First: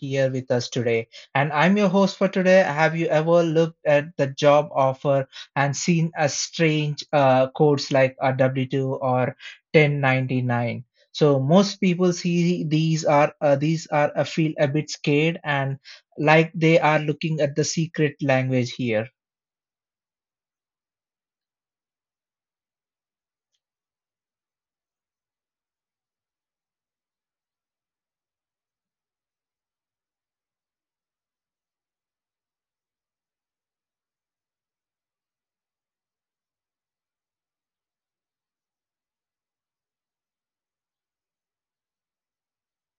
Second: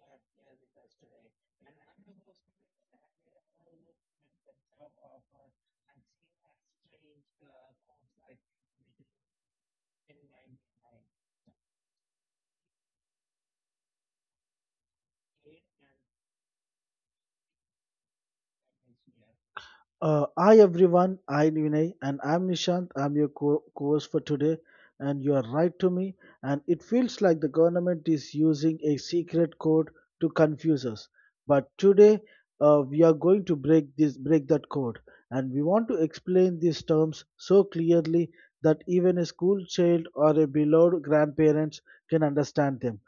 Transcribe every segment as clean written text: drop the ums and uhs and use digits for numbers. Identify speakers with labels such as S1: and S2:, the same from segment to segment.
S1: here with us today. And I'm your host for today. Have you ever looked at the job offer and seen a strange codes like a W-2 or 1099? So most people see these are feel a bit scared and like they are looking at the secret language here.
S2: Hi everyone, I'm Vinay and I'm Nishant. I'm your co host for today, and you are right to me. And it feels like the government is using a secret code to confuse us. But today, we are going to break that code, and we want to explain these terms so clearly that even a school child or a beloved grandparents can understand them.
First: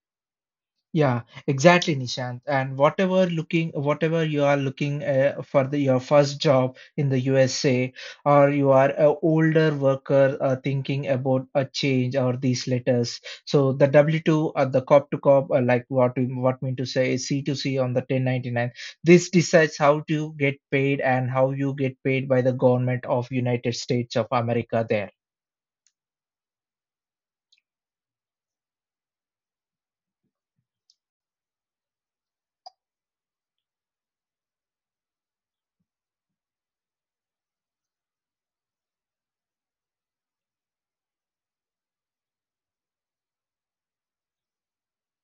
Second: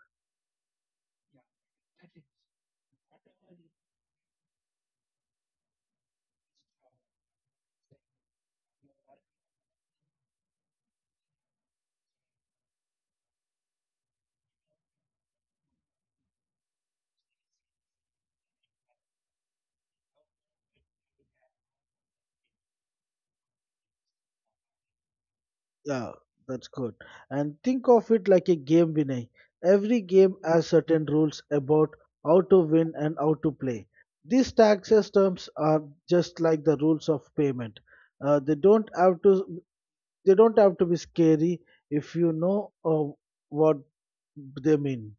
S1: Yeah, exactly, Nishant. And whatever you are looking for the your first job in the USA, or you are a older worker thinking about a change or these letters. So the W-2 or the cop to cop, like what we what mean to say is C-to-C on the 1099. This decides how to get paid and how you get paid by the government of United States of America there.
S2: Yeah, that's good. And think of it like a game, Vinay. Every game has certain rules about how to win and how to play. These tax systems are just like the rules of payment. Uh, they don't have to. They don't have to be scary if you know what they mean.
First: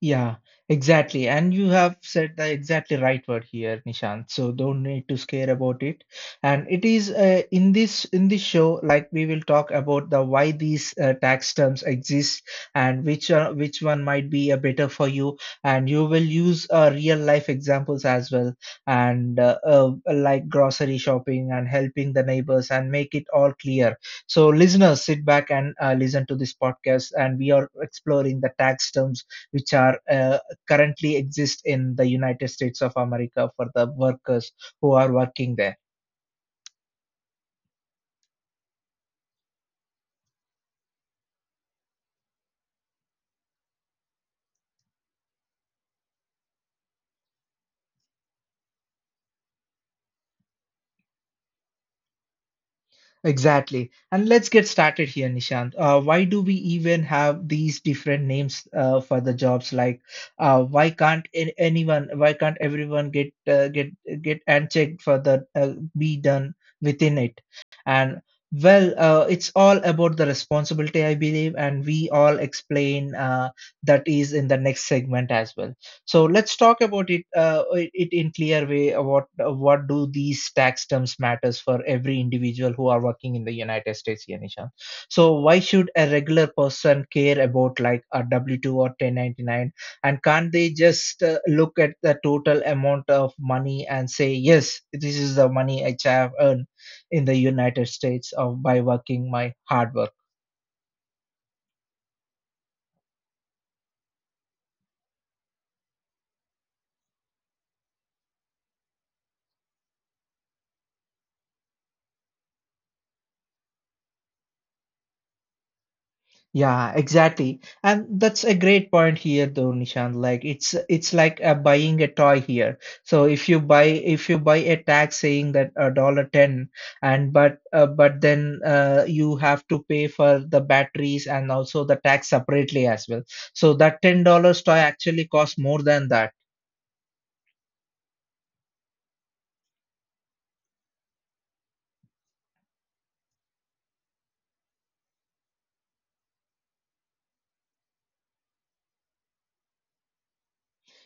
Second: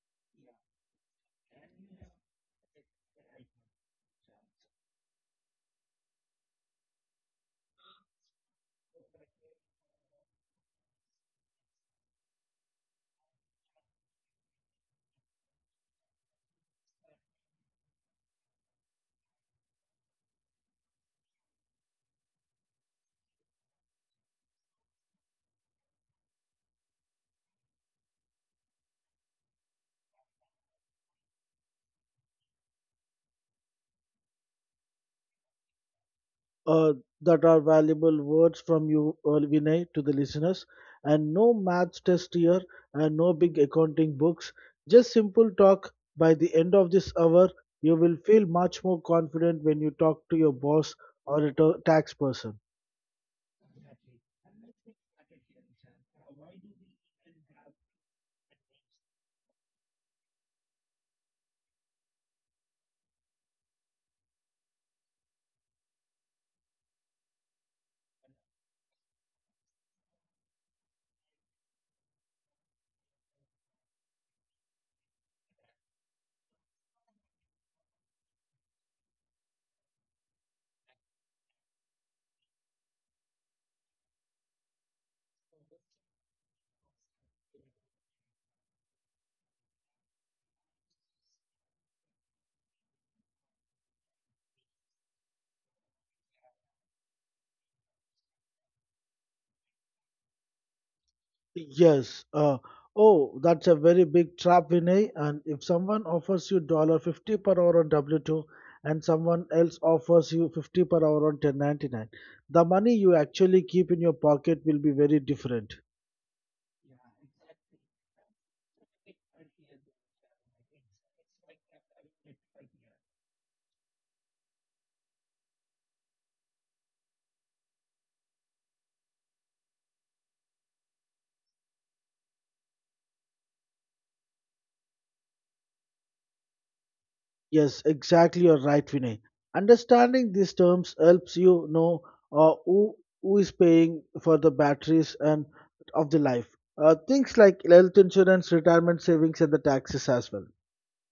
S1: Yeah, exactly. And you have said the exactly right word here, Nishant. So don't need to scare about it. And it is in this show, like we will talk about the why these tax terms exist and which one might be a better for you. And you will use real life examples as well, and like grocery shopping and helping the neighbors and make it all clear. So listeners, sit back and listen to this podcast, and we are exploring the tax terms which are currently exist in the United States of America for the workers who are working there.
S2: Uh, that are valuable words from you, Vinay, to the listeners. And no maths test here, and no big accounting books. Just simple talk. By the end of this hour, you will feel much more confident when you talk to your boss or a tax person.
S1: Exactly. And let's get started here, Nishant. Why do we even have these different names for the jobs? Like, why can't a- anyone, why can't everyone get get unchecked for the be done within it? And well, it's all about the responsibility, I believe, and we all explain that is in the next segment as well. So let's talk about it, it in clear way. What do these tax terms matters for every individual who are working in the United States, Yanisha? So why should a regular person care about like a W 2 or 1099? And can't they just look at the total amount of money and say yes, this is the money I have earned in the United States of by working my hard work?
S2: Yes. Oh, that's a very big trap, Vinay. And if someone offers you dollar 50 per hour on W two, and someone else offers you 50 per hour on 1099, the money you actually keep in your pocket will be very different.
S1: Yeah, exactly. And that's a great point here though, Nishan. Like it's like buying a toy here. So if you buy a tag saying that a dollar ten and but then you have to pay for the batteries and also the tax separately as well. So that $10 toy actually costs more than that.
S2: Yes, exactly. You're right, Vinay. Understanding these terms helps you know uh, who who is paying for the batteries and of the life. Things like health insurance, retirement savings, and the taxes as well.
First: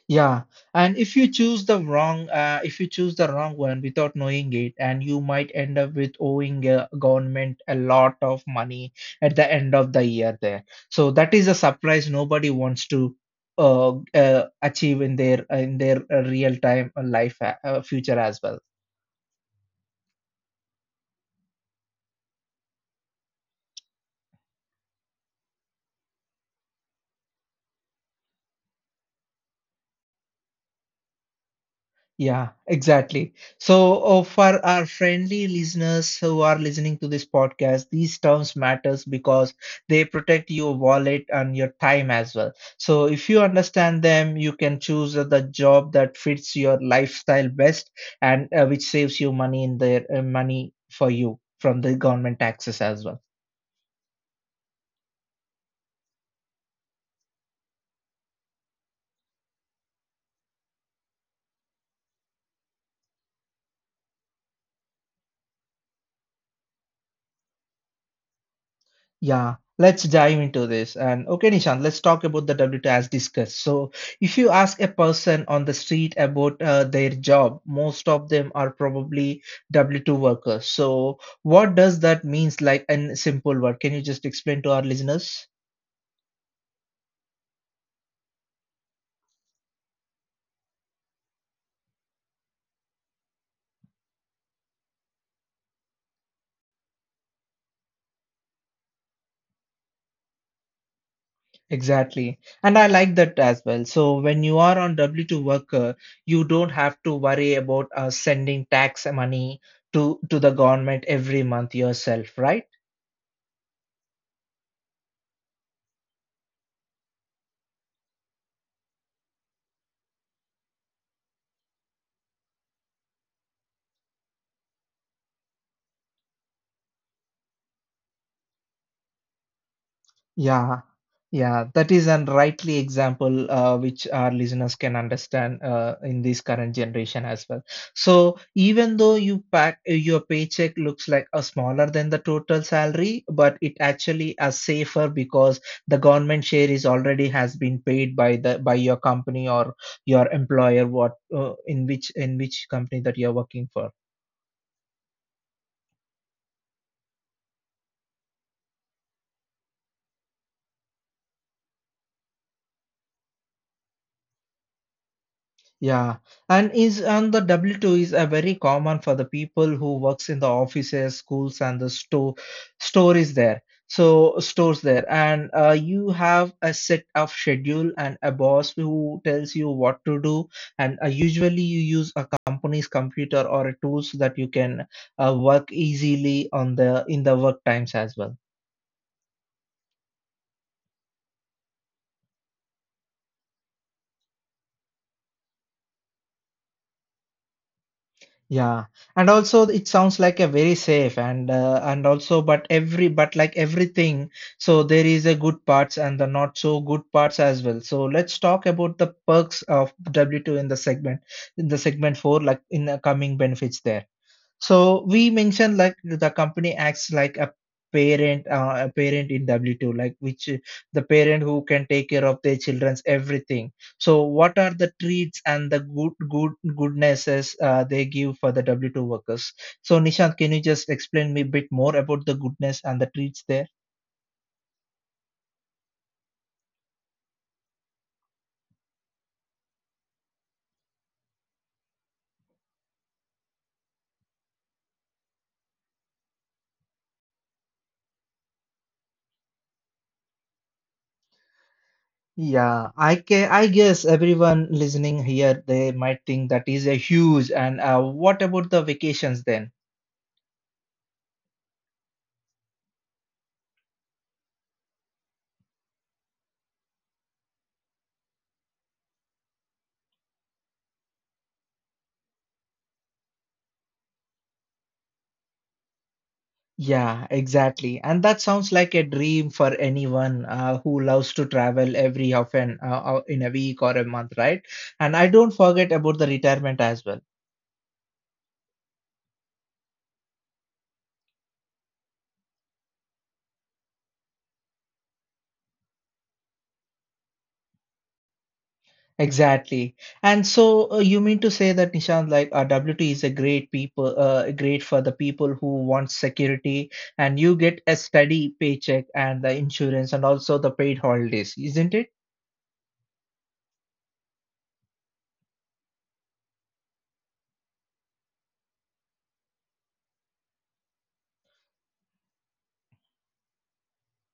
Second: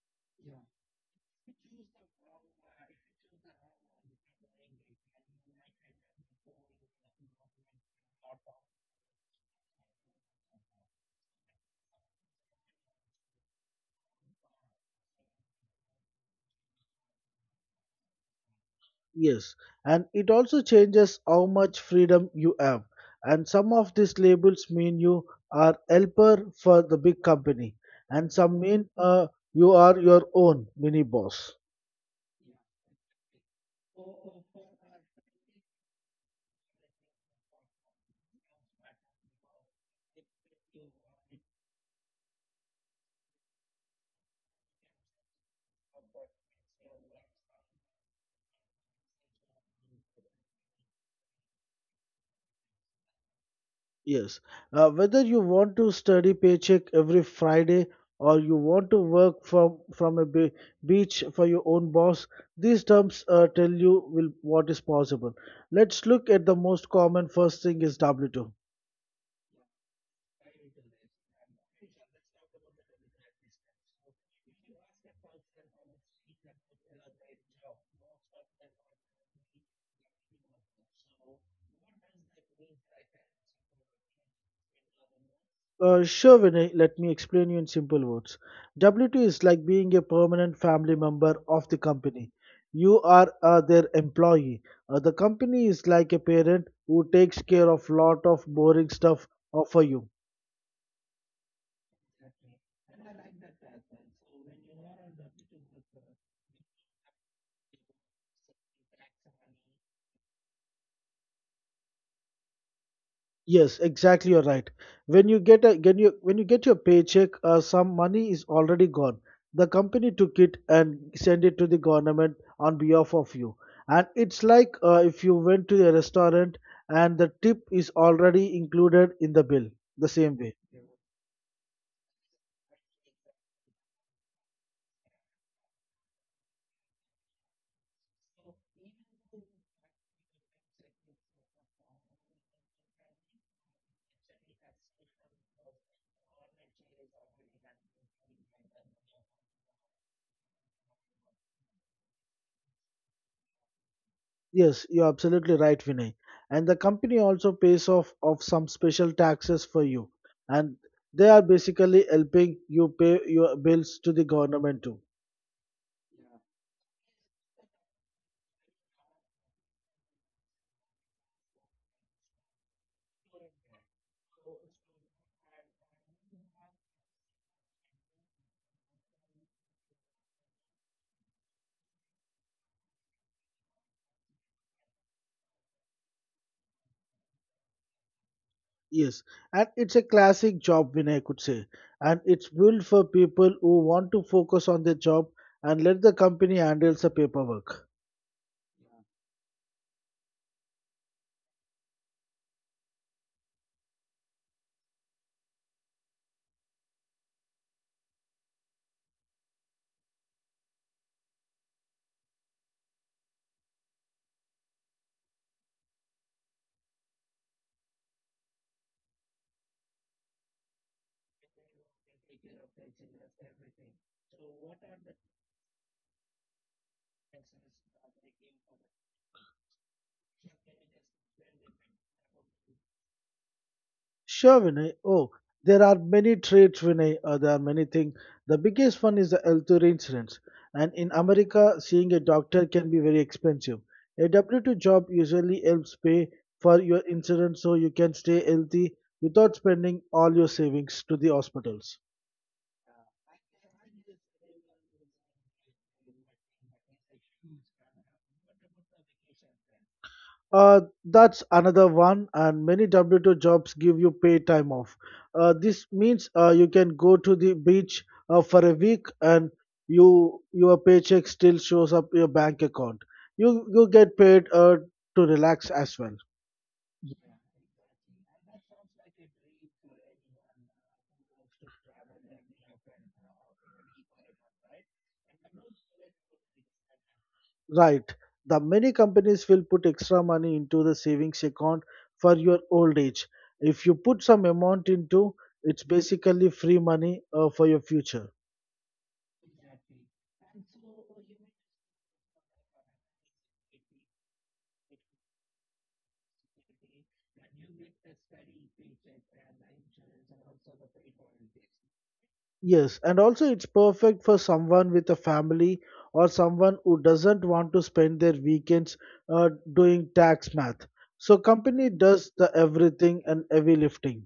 S1: Yeah, and if you choose the wrong, if you choose the wrong one without knowing it, and you might end up with owing a government a lot of money at the end of the year there. So that is a surprise nobody wants to achieve in their real time life future as well.
S2: Yes, and it also changes how much freedom you have. And some of these labels mean you are helper for the big company, and some mean you are your own mini boss.
S1: Yeah, exactly. So, for our friendly listeners who are listening to this podcast, these terms matters because they protect your wallet and your time as well. So, if you understand them, you can choose the job that fits your lifestyle best and which saves you money in their money for you from the government taxes as well.
S2: Yes, whether you want to study paycheck every Friday or you want to work from a beach for your own boss, these terms tell you will what is possible. Let's look at the most common. First thing is W two.
S1: Yeah, let's dive into this. And okay, Nishant, let's talk about the WT as discussed. So, if you ask a person on the street about their job, most of them are probably W-2 workers. So, what does that means like in simple word? Can you just explain to our listeners?
S2: Sure, Vinay, let me explain you in simple words. W2 is like being a permanent family member of the company. You are their employee. The company is like a parent who takes care of lot of boring stuff for you.
S1: Exactly. And I like that as well. So when you are on W-2 worker, you don't have to worry about sending tax money to the government every month yourself, right?
S2: Yes, exactly. You're right. When you get a when you get your paycheck, some money is already gone. The company took it and sent it to the government on behalf of you. And it's like if you went to a restaurant and the tip is already included in the bill. The same way.
S1: Yeah, yeah, that is an rightly example which our listeners can understand in this current generation as well. So even though your paycheck looks like a smaller than the total salary, but it actually is safer because the government share is already has been paid by the by your company or your employer what in which company that you're working for.
S2: Yes, you're absolutely right, Vinay. And the company also pays off of some special taxes for you, and they are basically helping you pay your bills to the government too.
S1: Yeah, and is and the W-2 is a very common for the people who works in the offices, schools, and the store is there. So stores there, and you have a set of schedule and a boss who tells you what to do. And usually you use a company's computer or a tools that you can work easily on the in the work times as well.
S2: Yes, and it's a classic job win, I could say. And it's built for people who want to focus on their job and let the company handle the paperwork.
S1: Yeah, and also it sounds like a very safe and and also but every but like everything, so there is a good parts and the not so good parts as well. So let's talk about the perks of W-2 in the segment four, like in the coming benefits there. So we mentioned like the company acts like a parent in W-2, like which the parent who can take care of their children's everything. So what are the treats and the goodnesses they give for the W-2 workers? So Nishant, can you just explain me a bit more about the goodness and the treats there?
S2: Sure, Vinay. Oh, there are many traits, Vinay. There are many things. The biggest one is the healthcare insurance. And in America, seeing a doctor can be very expensive. A W-2 job usually helps pay for your insurance so you can stay healthy without spending all your savings to the hospitals.
S1: Yeah, I guess everyone listening here, they might think that is a huge. And what about the vacations then?
S2: That's another one, and many W2 jobs give you pay time off. This means you can go to the beach for a week, and your paycheck still shows up your bank account. You get paid to relax as well,
S1: Yeah, exactly. And that sounds like a dream for anyone who loves to travel every often in a week or a month, right? And I don't forget about the retirement as well.
S2: right? The many companies will put extra money into the savings account for your old age. If you put some amount into, it's basically free money for your future.
S1: Exactly. And so you mean to say that Nishant, like WT is great for the people who want security, and you get a steady paycheck and the insurance and also the paid holidays, isn't it?
S2: Yes, and also it's perfect for someone with a family or someone who doesn't want to spend their weekends doing tax math. So company does the everything and heavy lifting.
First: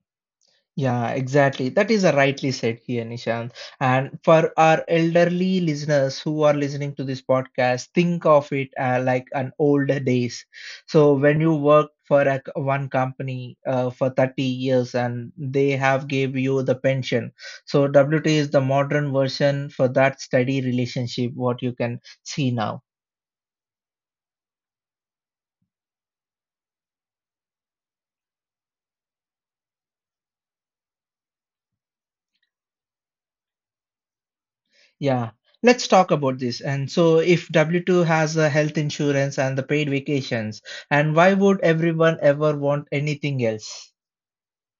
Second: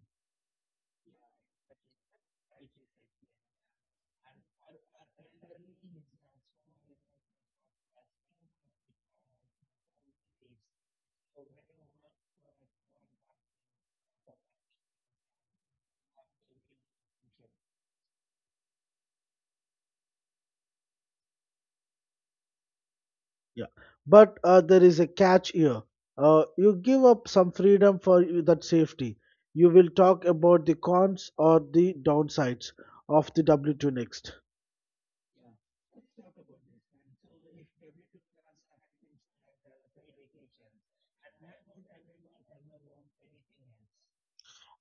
S1: Yeah, exactly. That is a rightly said here, Nishant. And for our elderly listeners who are listening to this podcast, think of it like an old days. So when you worked for one company for 30 years and they have gave you the pension. So WT is the modern version for that steady relationship, what you can see now.
S2: Yeah, but there is a catch here. You give up some freedom for that safety. You will talk about the cons or the downsides of the W2 next.
S1: Yeah, let's talk about this. And so, if W-2 has a health insurance and the paid vacations, and why would everyone ever want anything else?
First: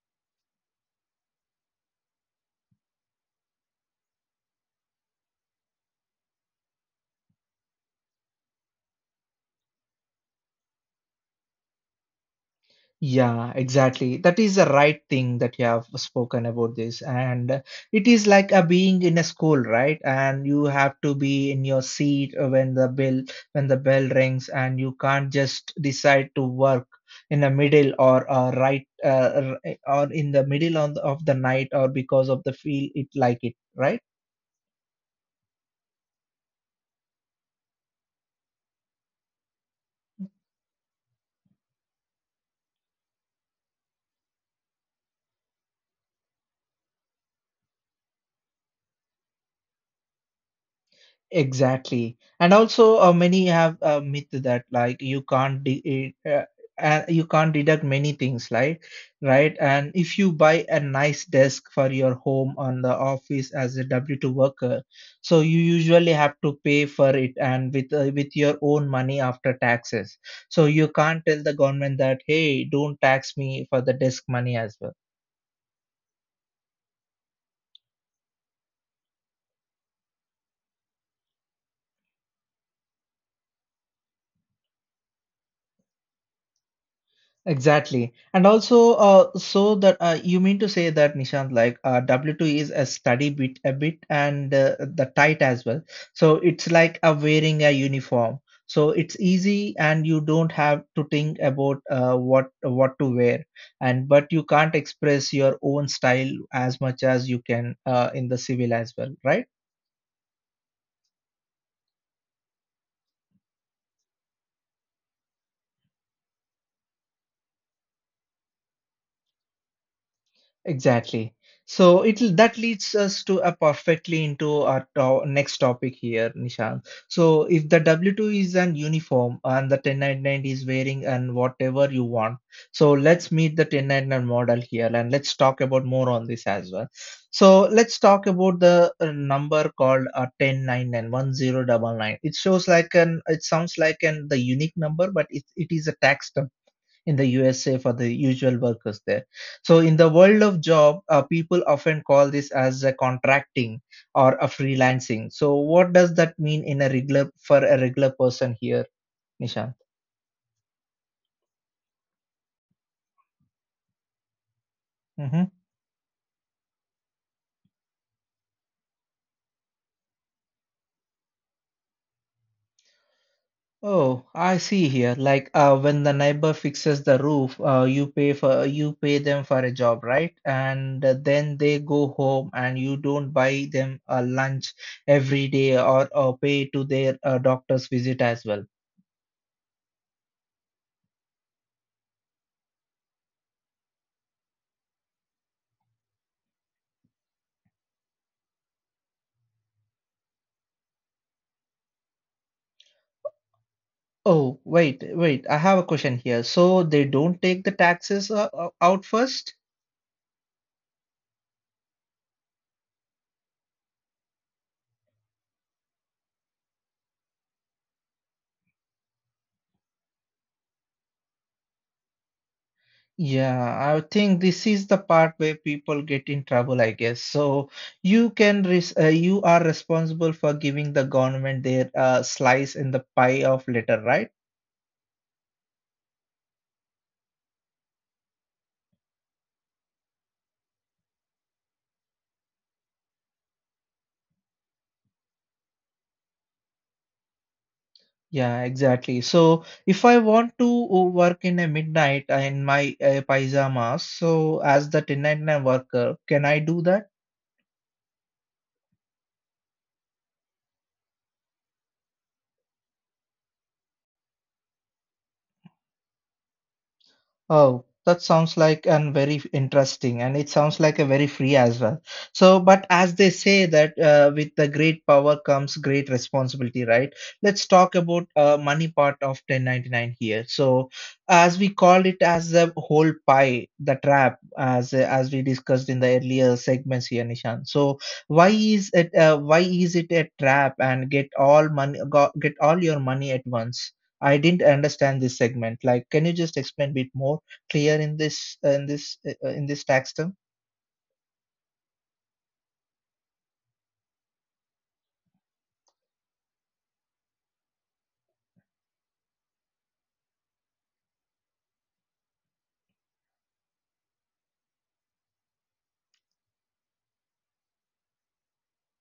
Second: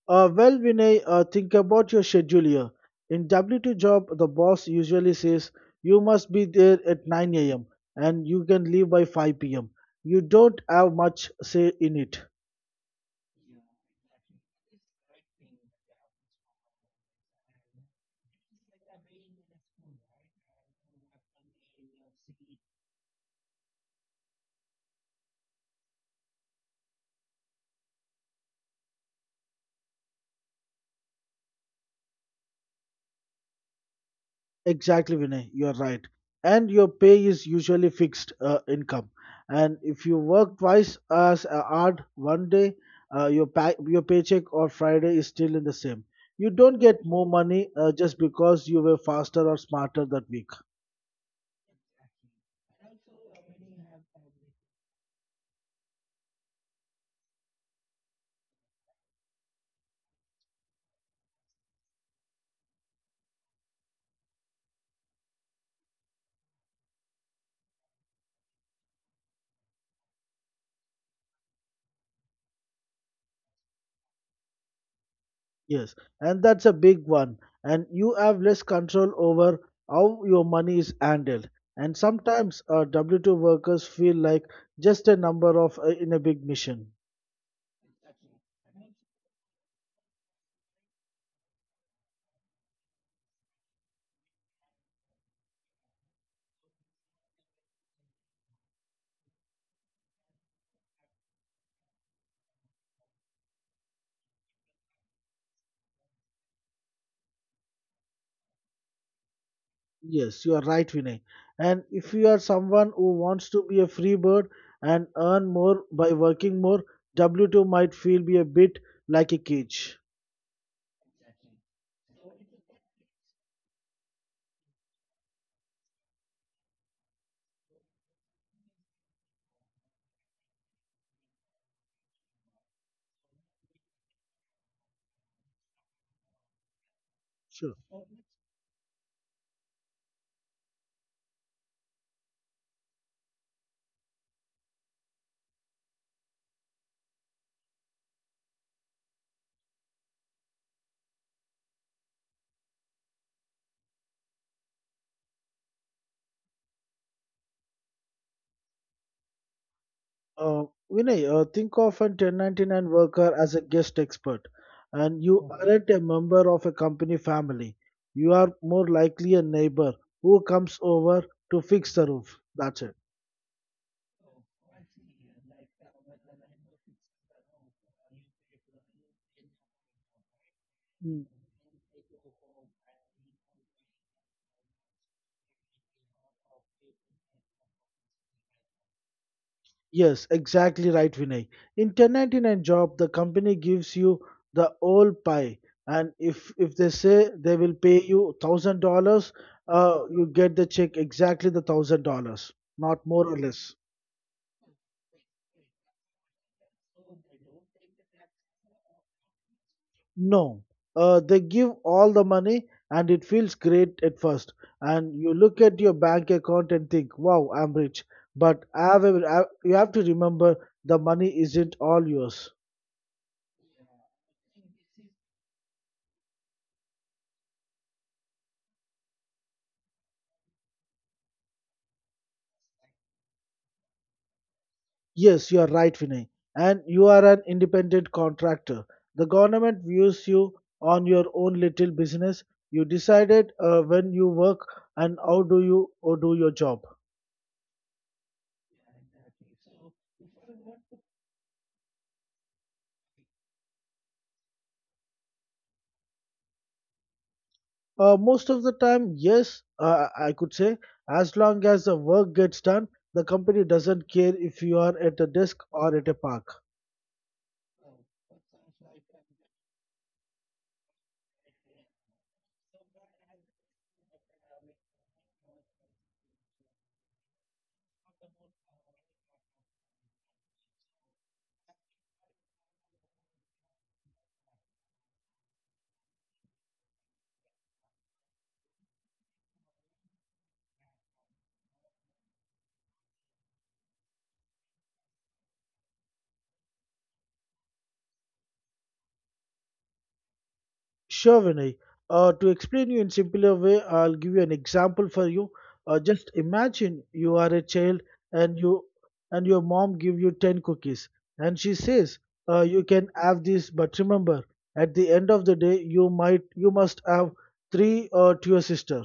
S2: Well, Vinay, think about your schedule here. In W2 job, the boss usually says you must be there at 9 a.m. and you can leave by 5 p.m. You don't have much say in it.
S1: Yeah, exactly. That is the right thing that you have spoken about this. And it is like a being in a school, right? And you have to be in your seat when the bell rings, and you can't just decide to work in the middle or or in the middle on of the night or because of the feel it like it, right?
S2: Exactly, Vinay, you're right. And your pay is usually fixed income. And if you work twice as hard one day, your paycheck on Friday is still in the same. You don't get more money just because you were faster or smarter that week.
S1: Exactly. And also, many have a myth that like you can't deduct many things, like right. And if you buy a nice desk for your home on the office as a W two worker, so you usually have to pay for it and with your own money after taxes. So you can't tell the government that hey, don't tax me for the desk money as well.
S2: Yes, and that's a big one. And you have less control over how your money is handled. And sometimes W 2 workers feel like just a number of in a big mission.
S1: Exactly. And also, so that you mean to say that Nishant, like W-2 is a study bit and the tight as well. So it's like a wearing a uniform. So it's easy and you don't have to think about what to wear. And but you can't express your own style as much as you can in the civil as well, right?
S2: Yes, you are right, Vinay. And if you are someone who wants to be a free bird and earn more by working more, W 2 might feel be a bit like a cage.
S1: Exactly. So it that leads us to a perfectly into our to next topic here, Nishan. So if the W-2 is an uniform and the 1099 is wearing and whatever you want, so let's meet the 1099 model here and let's talk about more on this as well. So
S2: Sure.
S1: let's talk about the number called a 1099 10 double nine. It shows like an it sounds like an the unique number, but it is a tax in the USA for the usual workers there. So in the world of job, people often call this as a contracting or a freelancing. So what does that mean in a regular for a regular person here, Nishant?
S2: Uh, Vinay, think of a 1099 worker as a guest expert, and you
S1: Hmm.
S2: Mhm. aren't a member of a company family. You are more likely a neighbor who comes over to fix the roof. That's it.
S1: Oh, I see here. Like when the neighbor fixes the roof, you pay for you pay them for a job, right? And
S2: Mm.
S1: then they go home, and you don't buy them a lunch every day or pay to their doctor's visit as well.
S2: Yes, exactly right, Vinay. In 1099 job, the company gives you the whole pie, and if they say they will pay you $1,000, you get the check exactly the $1,000, not more or less.
S1: Oh, wait, wait. I have a question here. So they don't take the taxes out first?
S2: No, they give all the money and it feels great at first. And you look at your bank account and think, wow, I'm rich. But I have you have to remember the money isn't all yours.
S1: Yeah, I think this is the part where people get in trouble, I guess. So you can res you are responsible for giving the government their slice in the pie of litter, right?
S2: Yes, you are right, Vinay. And you are an independent contractor. The government views you on your own little business. You decided when you work and how do you or do your job.
S1: Yeah, exactly. So if I want to work in a midnight in my pajamas, so as the 1099 worker, can I do that?
S2: Most of the time, yes, I could say, as long as the work gets done, the company doesn't care if you are at a desk or at a park.
S1: Oh, that sounds like and very interesting, and it sounds like a very free as well. So, but as they say that with the great power comes great responsibility, right? Let's talk about money part of 1099 here. So, as we called it as the whole pie, the trap, as we discussed in the earlier segments here, Nishan. So, why is it a trap and get all money go, get all your money at once? I didn't understand this segment. Like, can you just explain a bit more? Clear in this in this in this tax term?
S2: Sure, Vinay. To explain you in simpler way, I'll give you an example for you. Just imagine you are a child and you and your mom give you 10 cookies and she says you can have these, but remember at the end of the day you must have three to your sister.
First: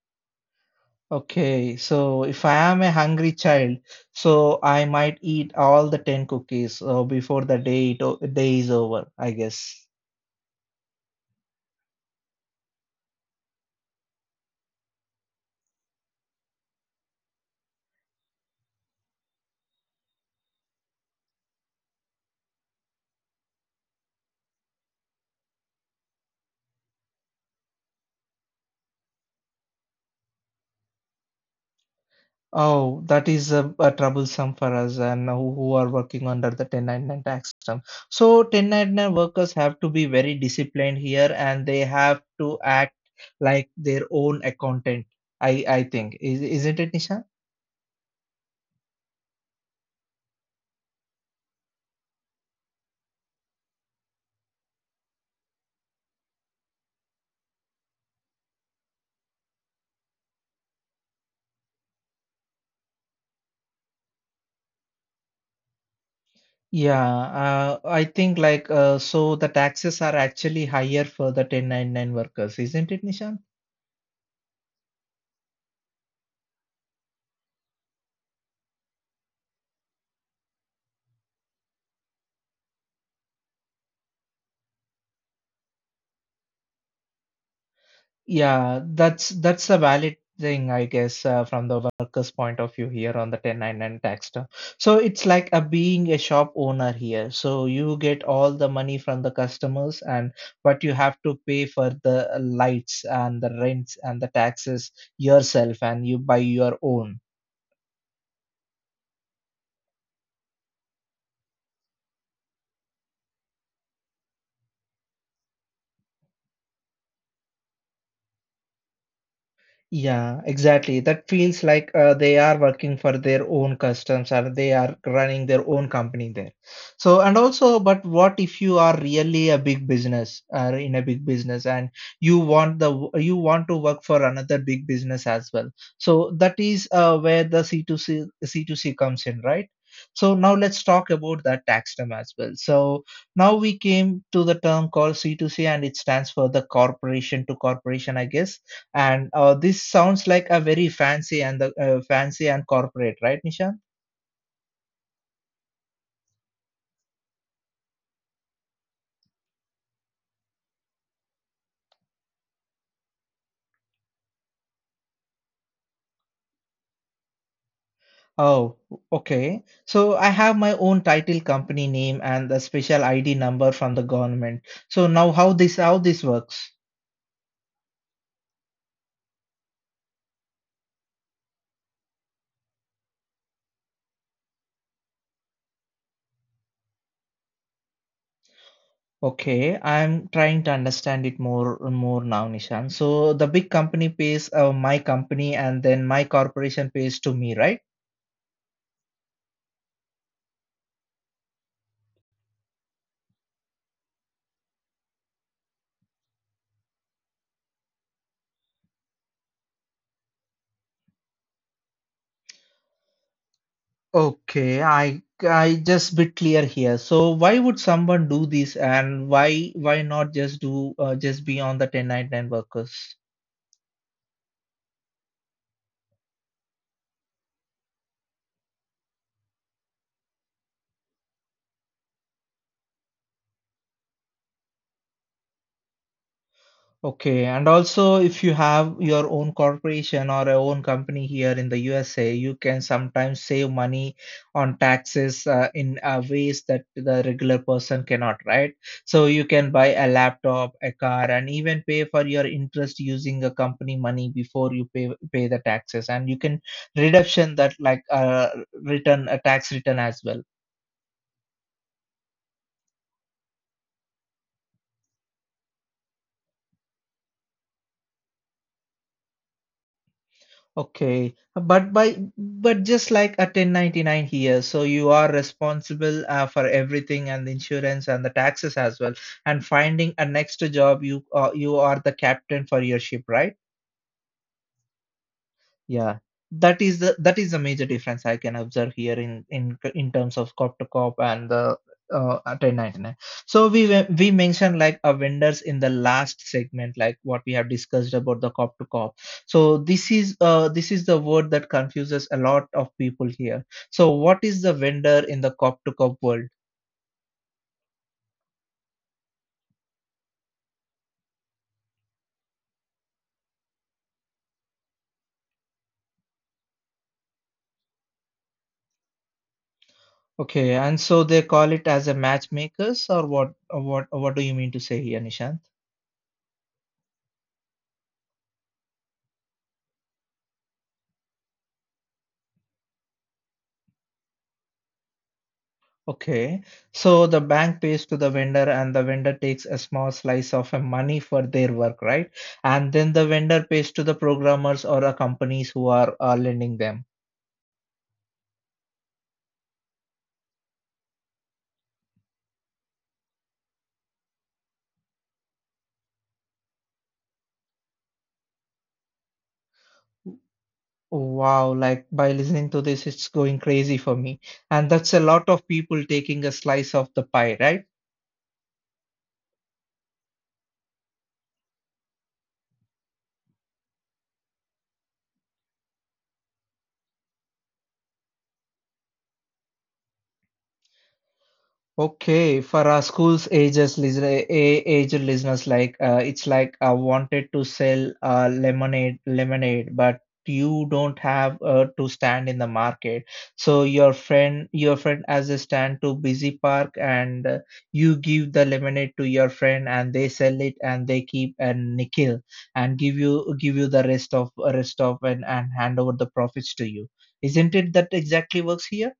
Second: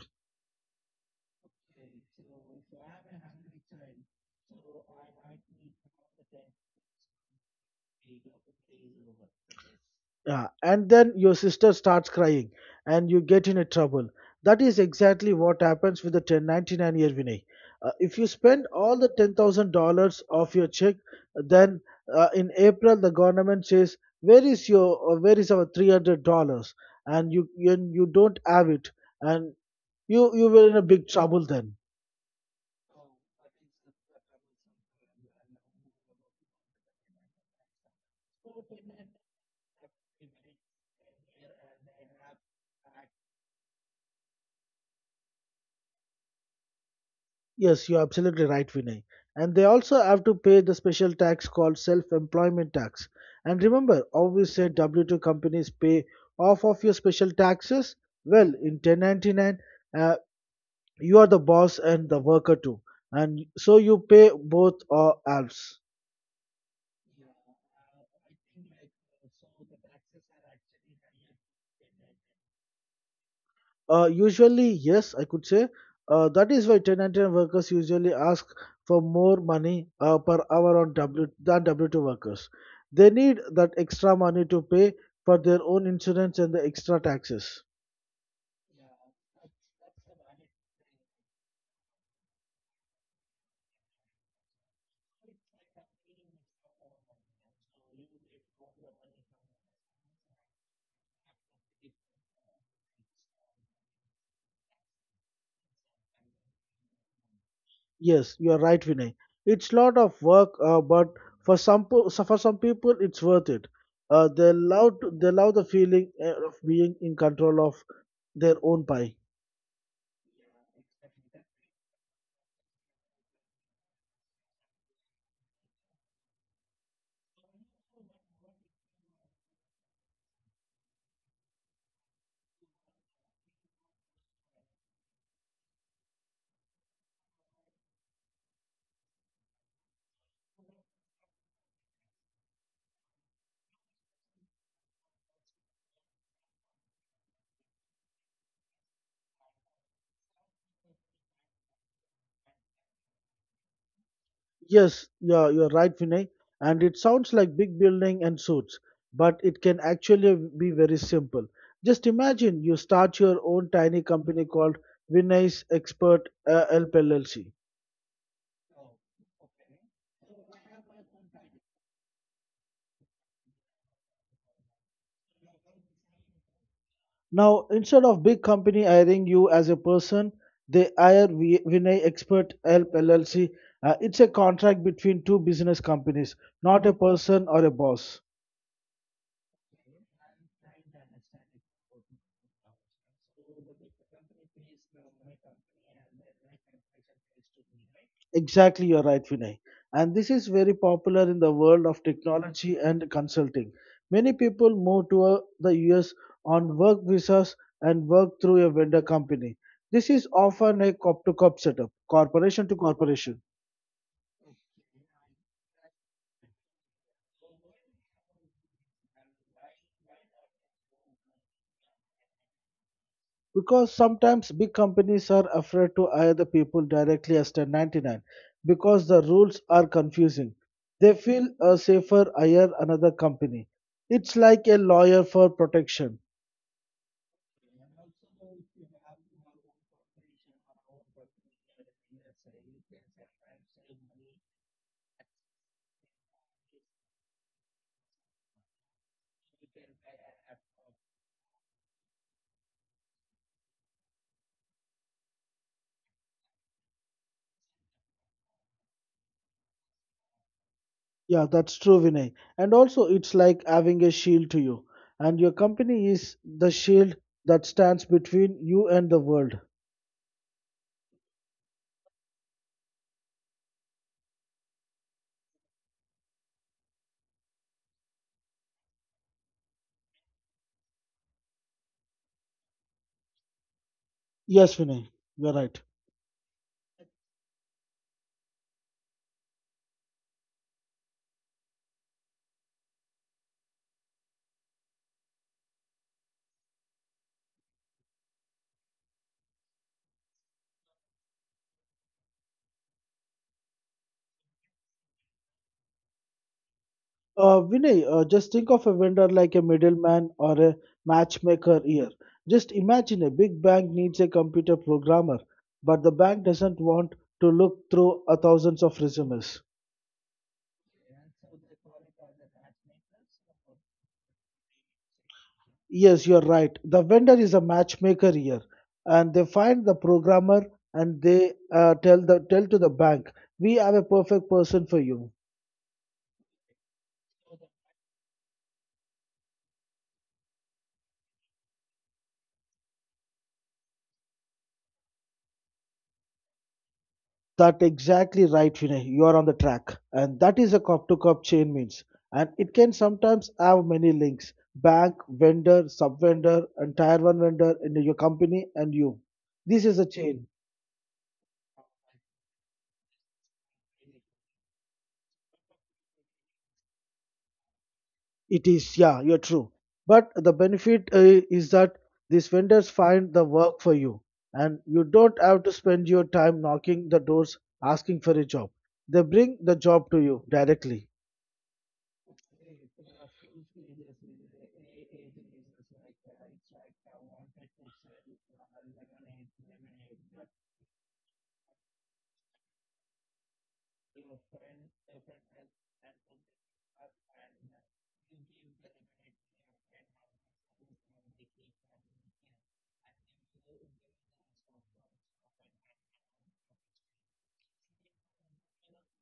S1: Okay, so if I am a hungry child, so I might eat all the 10 cookies before the day is over, I guess.
S2: Yeah, and then your sister starts crying and you get in a trouble. That is exactly what happens with the 1099-year Vinay. If you spend all the $10,000 of your check, then in April the government says, where is our $300? And you don't have it and you were in a big trouble then.
S1: Oh, that is troublesome for us and who are working under the 1099 tax system. So 1099 workers have to be very disciplined here and they have to act like their own accountant. I think is isn't it, Nisha?
S2: Yes, you're absolutely right, Vinay. And they also have to pay the special tax called self employment tax. And remember, always say W 2 companies pay off of your special taxes. Well, in 1099, uh, you are the boss and the worker too. And so you pay both or halves.
S1: Yeah, I think so the taxes are actually higher for the 1099 workers, isn't it, Nisha?
S2: Usually, yes, I could say. That is why 1099 workers usually ask for more money per hour on W than W2 workers. They need that extra money to pay for their own insurance and the extra taxes.
S1: Yeah, that's a valid thing, I guess, from the workers' point of view here on the 1099 tax term. So it's like a being a shop owner here. So you get all the money from the customers, and but you have to pay for the lights and the rents and the taxes yourself, and you buy your own.
S2: Yes, you are right, Vinay. It's lot of work, but for some for some people, it's worth it. They love the feeling of being in control of their own pie.
S1: Yeah, exactly. That feels like they are working for their own customs or they are running their own company there. So, and also, but what if you are really a big business or in a big business and you want to work for another big business as well? So that is where the C2C comes in, right? So now let's talk about that tax term as well. So now we came to the term called C2C and it stands for the corporation to corporation, I guess, and this sounds like a very fancy and the fancy and corporate, right, Nishan?
S2: Yes, yeah, you're right, Vinay. And it sounds like big building and suits, but it can actually be very simple. Just imagine you start your own tiny company called Vinay's Expert Help LLC.
S1: Oh, okay. So I have my own title, company name, and the special ID number from the government. So now how this works?
S2: Now, instead of big company hiring you as a person, they hire Vinay Expert Help LLC. It's a contract between two business companies, not a person or a boss.
S1: Okay, I'm trying to understand it more now, Nishan. So the big company pays my company, and then my corporation pays to me, right?
S2: Exactly, you're right, Vinay. And this is very popular in the world of technology and consulting. Many people move to the US on work visas and work through a vendor company. This is often a cop to cop setup, corporation to corporation,
S1: Okay, I just bit clear here. So why would someone do this and why not just be on the 1099 workers?
S2: because sometimes big companies are afraid to hire the people directly as 1099 because the rules are confusing. They feel safer hire another company. It's like a lawyer for protection.
S1: Okay, and also if you have your own corporation or a own company here in the USA, you can sometimes save money on taxes in ways that the regular person cannot, right? So you can buy a laptop, a car, and even pay for your interest using the company money before you pay the taxes, and you can reduction that like return a tax return as well.
S2: Yeah, that's true, Vinay. And also, it's like having a shield to you. And your company is the shield that stands between you and the world.
S1: Okay, but by but just like a 1099 here, so you are responsible for everything and the insurance and the taxes as well. And finding a next job, you are the captain for your ship, right?
S2: Yes, Vinay, you're right.
S1: Yeah, that is the major difference I can observe here in in terms of cop to cop and the 1099. So we mentioned like a vendors in the last segment, like what we have discussed about the cop to cop. So this is the word that confuses a lot of people here. So what is the vendor in the cop to cop world?
S2: Vinay, just think of a vendor like a middleman or a matchmaker here. Just imagine a big bank needs a computer programmer, but the bank doesn't want to look through a thousands of resumes.
S1: Okay, and so they call it as a matchmakers or what do you mean to say here, Nishan?
S2: Yes, you're right. The vendor is a matchmaker here, and they find the programmer and they tell to the bank, "We have a perfect person for you."
S1: Okay, so the bank pays to the vendor, and the vendor takes a small slice of a money for their work, right? And then the vendor pays to the programmers or the companies who are lending them.
S2: That exactly right, Vinay. You are on the track, and that is a cop to cop chain means, and it can sometimes have many links: bank, vendor, sub vendor, and tier one vendor in your company and you. This is a chain.
S1: Wow, like by listening to this, it's going crazy for me. And that's a lot of people taking a slice of the pie, right?
S2: It is, yeah, you're true. But the benefit is that these vendors find the work for you, and you don't have to spend your time knocking the doors asking for a job. They bring the job to you directly.
S1: Okay, for our schools ages lis- a- aged listeners, like it's like I wanted to sell lemonade, but you don't have to stand in the market. So your friend has a stand to busy park, and you give the lemonade to your friend, and they sell it, and they keep a nickel, and give you the rest of and hand over the profits to you. Isn't it that exactly works here?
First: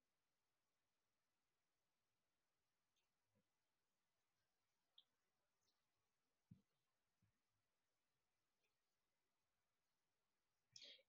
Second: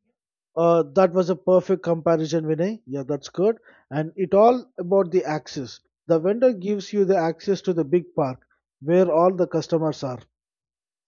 S2: That was a perfect comparison, Vinay. Yeah, that's good. And it all about the access. The vendor gives you the access to the big park where all the customers are.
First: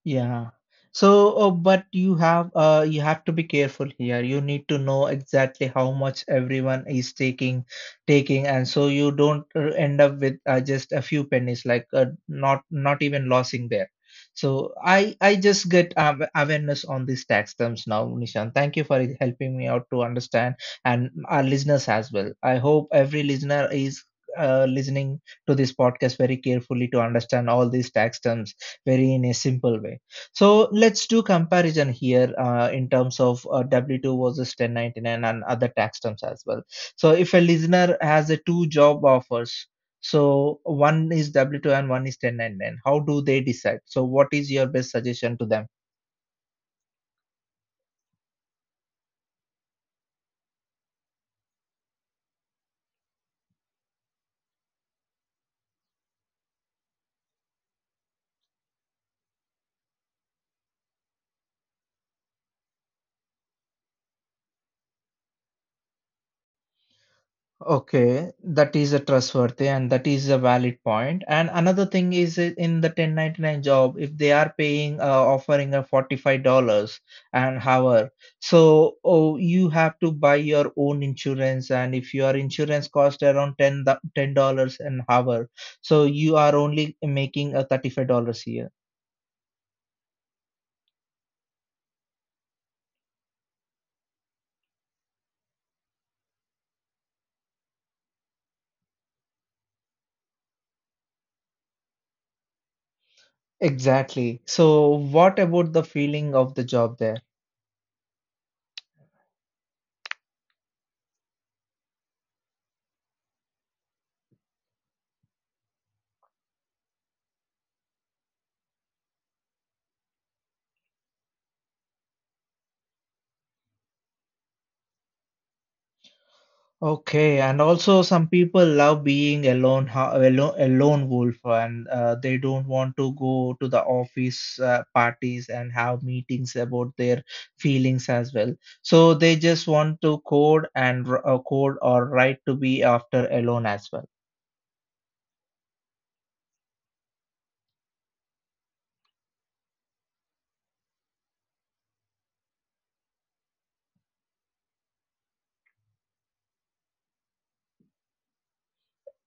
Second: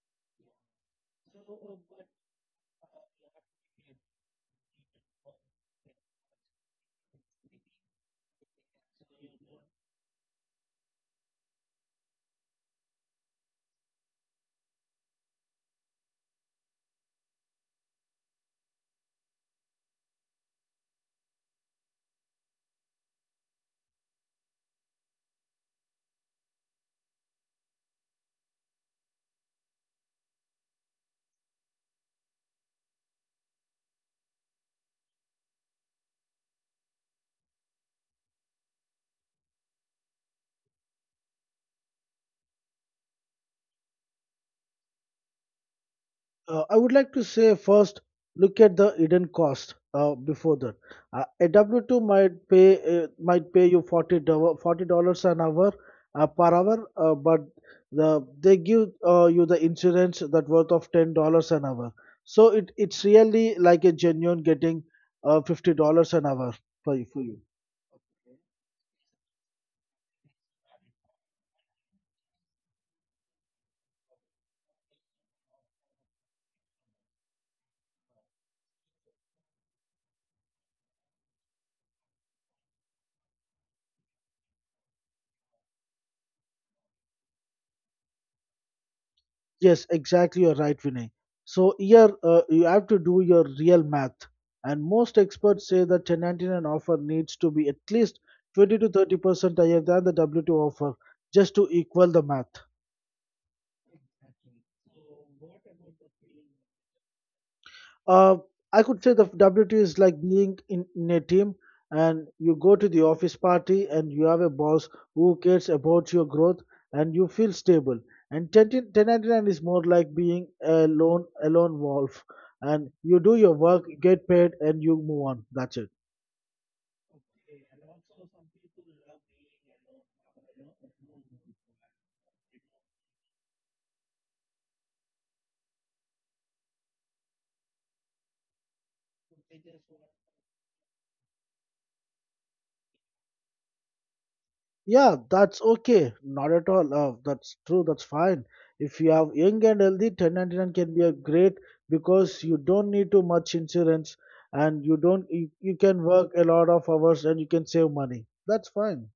S1: Yeah. So, but you have to be careful here. You need to know exactly how much everyone is taking, and so you don't end up with just a few pennies, like not even losing there. So I just get awareness on these tax terms now, Nishan. Thank you for helping me out to understand, and our listeners as well. I hope every listener is listening to this podcast very carefully to understand all these tax terms very in a simple way. So let's do comparison here in terms of W2 versus 1099 and other tax terms as well. So if a listener has a two job offers, so one is W2 and one is 1099, how do they decide? So what is your best suggestion to them?
S2: I would like to say first, look at the hidden cost before that. A W-2 might pay might pay you $40 $40 an hour per hour, but they give you the insurance that worth of $10 an hour. So it's really like a genuine getting $50 an hour for you.
S1: Okay, that is a trustworthy and that is a valid point. And another thing is in the 1099 job, if they are paying, offering a $45 an hour, so oh, you have to buy your own insurance. And if your insurance cost around 10, $10 an hour, so you are only making a $35 here.
S2: Yes, exactly. You're right, Vinay. So here you have to do your real math, and most experts say that 1099 offer needs to be at least 20 to 30% higher than the W2 offer just to equal the math.
S1: Exactly. So what about the feeling of the job there?
S2: Uh, I could say the WTO is like being in a team and you go to the office party and you have a boss who cares about your growth and you feel stable. And 10 1099 is more like being a lone wolf and you do your work, get paid, and you move on. That's it.
S1: Okay, and also some people love being alone, a lone wolf, and they don't want to go to the office parties and have meetings about their feelings as well. So they just want to code and code or write to be after alone as well.
S2: Yeah, that's okay. Not at all. That's true. That's fine. If you have young and healthy, 1099 can be a great because you don't need too much insurance and you don't you, you can work a lot of hours and you can save money. That's fine.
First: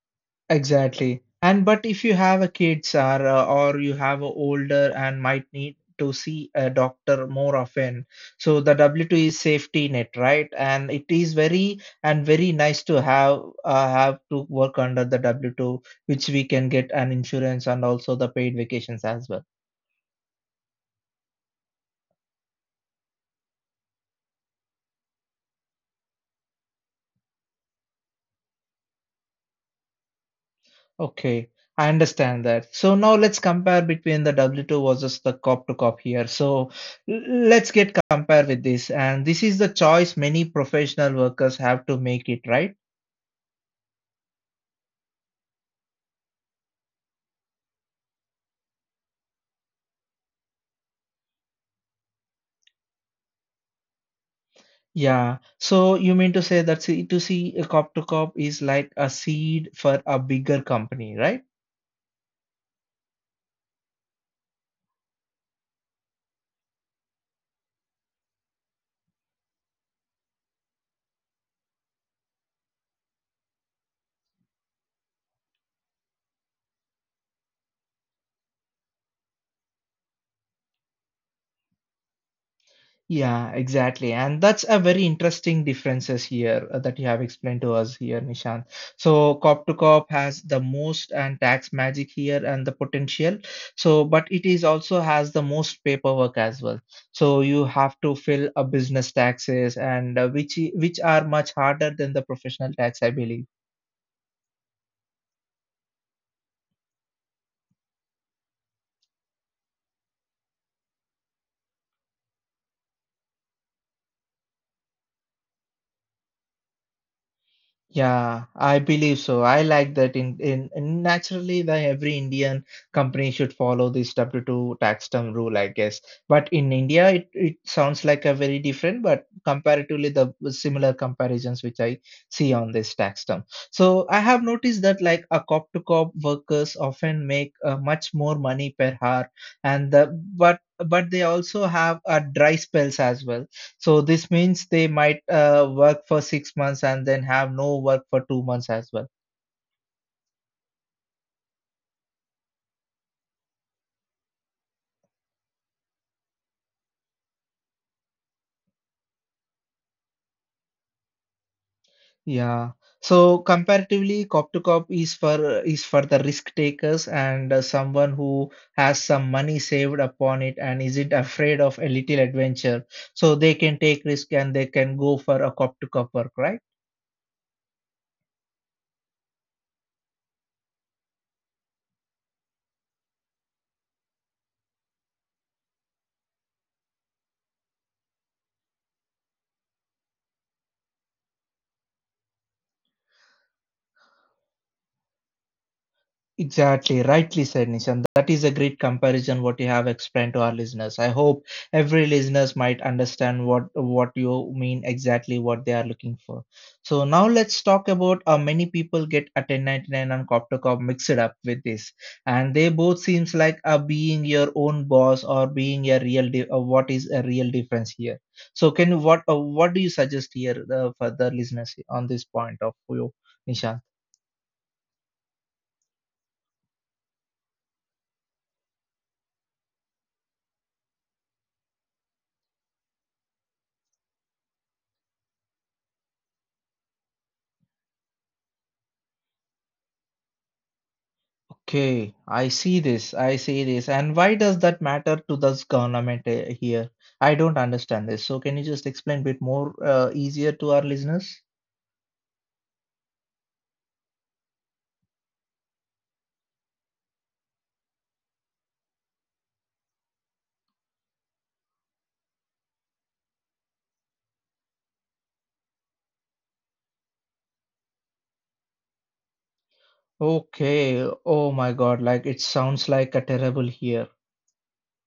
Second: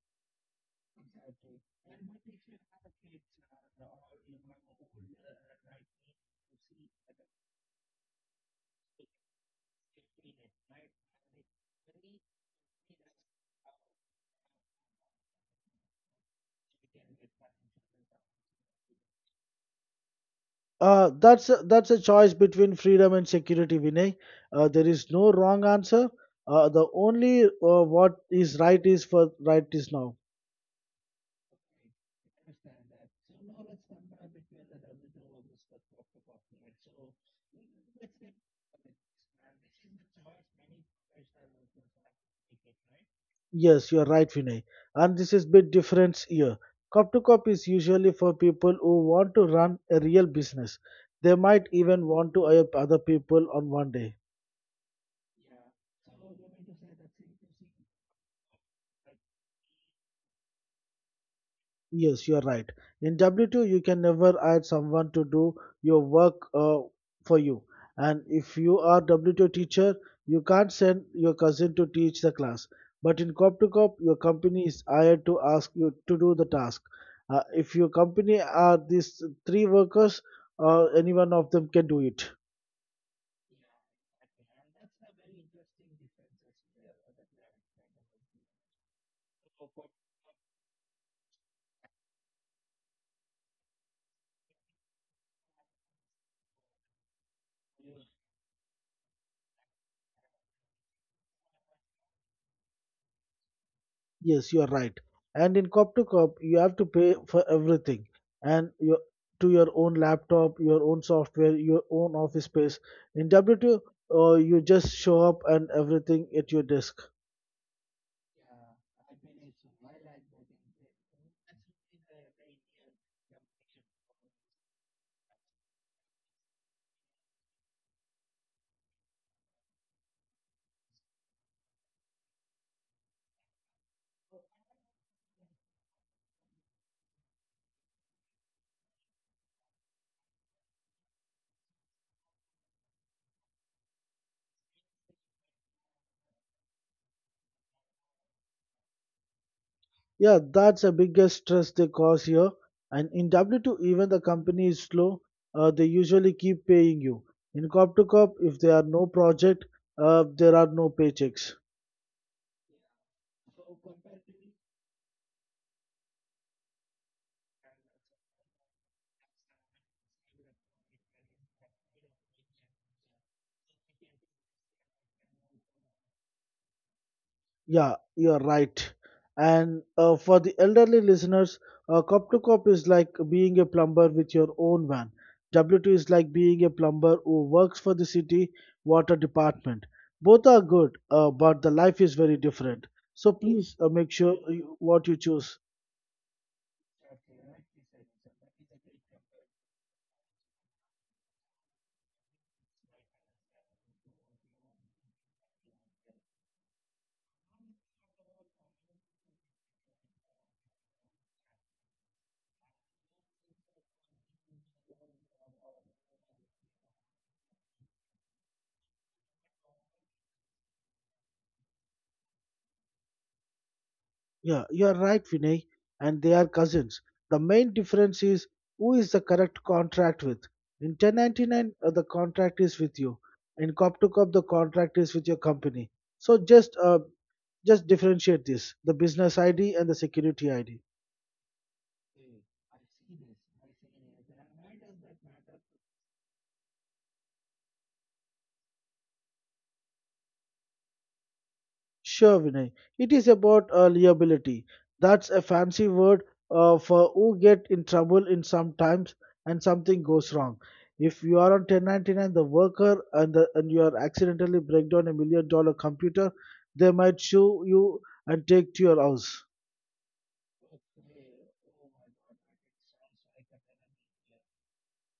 S1: Exactly. And but if you have a kids or you have a older and might need to see a doctor more often, so the W2 is safety net, right? And it is very nice to have to work under the W2, which we can get an insurance and also the paid vacations as well.
S2: That's a choice between freedom and security, Vinay. There is no wrong answer. The only what is right is for right is now.
S1: Okay, I understand that. So now let's compare between the W2 versus the cop to cop here. So l- let's get compare with this. And this is the choice many professional workers have to make it, right?
S2: Yes, you're right, Vinay. And this is bit difference here. Cop to cop is usually for people who want to run a real business. They might even want to hire other people on one day.
S1: Yeah. So you mean to say that c to C, a cop to cop is like a seed for a bigger company, right?
S2: Yes, you are right. In W2, you can never add someone to do your work for you. And if you are W2 teacher, you can't send your cousin to teach the class. But in cop to cop, your company is hired to ask you to do the task. If your company are these three workers, any one of them can do it.
S1: Yeah, exactly. And that's a very interesting differences here that you have explained to us here, Nishant. So cop to cop has the most and tax magic here and the potential. So, but it is also has the most paperwork as well. So you have to fill a business taxes and which are much harder than the professional tax, I believe.
S2: Yes, you are right. And in cop to cop, you have to pay for everything, and your to your own laptop, your own software, your own office space. In W2, you just show up and everything at your desk.
S1: Yeah, I believe so. I like that in naturally the every Indian company should follow this W2 tax term rule, I guess. But in India, it sounds like a very different, but comparatively the similar comparisons which I see on this tax term. So I have noticed that like a cop to cop workers often make much more money per hour and the, but they also have dry spells as well, so this means they might work for 6 months and then have no work for 2 months as well.
S2: Yeah, that's the biggest stress they cause here. And in W2, even the company is slow, they usually keep paying you. In cop to cop, if there are no project, there are no paychecks.
S1: Yeah. So comparatively, cop to cop is for the risk takers and someone who has some money saved upon it and isn't afraid of a little adventure. So they can take risk and they can go for a cop to cop work, right?
S2: Yeah, you're right. And for the elderly listeners, cop to cop is like being a plumber with your own van. W2 is like being a plumber who works for the city water department. Both are good, but the life is very different. So please make sure what you choose.
S1: Exactly, rightly said, Nishan. That is a great comparison what you have explained to our listeners. I hope every listeners might understand what you mean exactly what they are looking for. So now let's talk about how many people get a 1099 and Copter Cop mixed up with this, and they both seems like a being your own boss or being a real what is a real difference here. So can you what do you suggest here for the listeners on this point of view, Nishan?
S2: Yeah, you are right, Vinay, and they are cousins. The main difference is who is the correct contract with. In 1099, the contract is with you. In cop to cop, the contract is with your company. So just differentiate this: the business ID and the security ID.
S1: Okay, I see this. I see this. And why does that matter to this government here? I don't understand this. So can you just explain a bit more easier to our listeners?
S2: Sure, Vinay. It is about liability. That's a fancy word for who get in trouble in some times and something goes wrong. If you are on 1099, the worker, and you are accidentally break down a $1 million computer, they might sue you and take to your house.
S1: Okay. Oh my God. Like it sounds like a terrible here.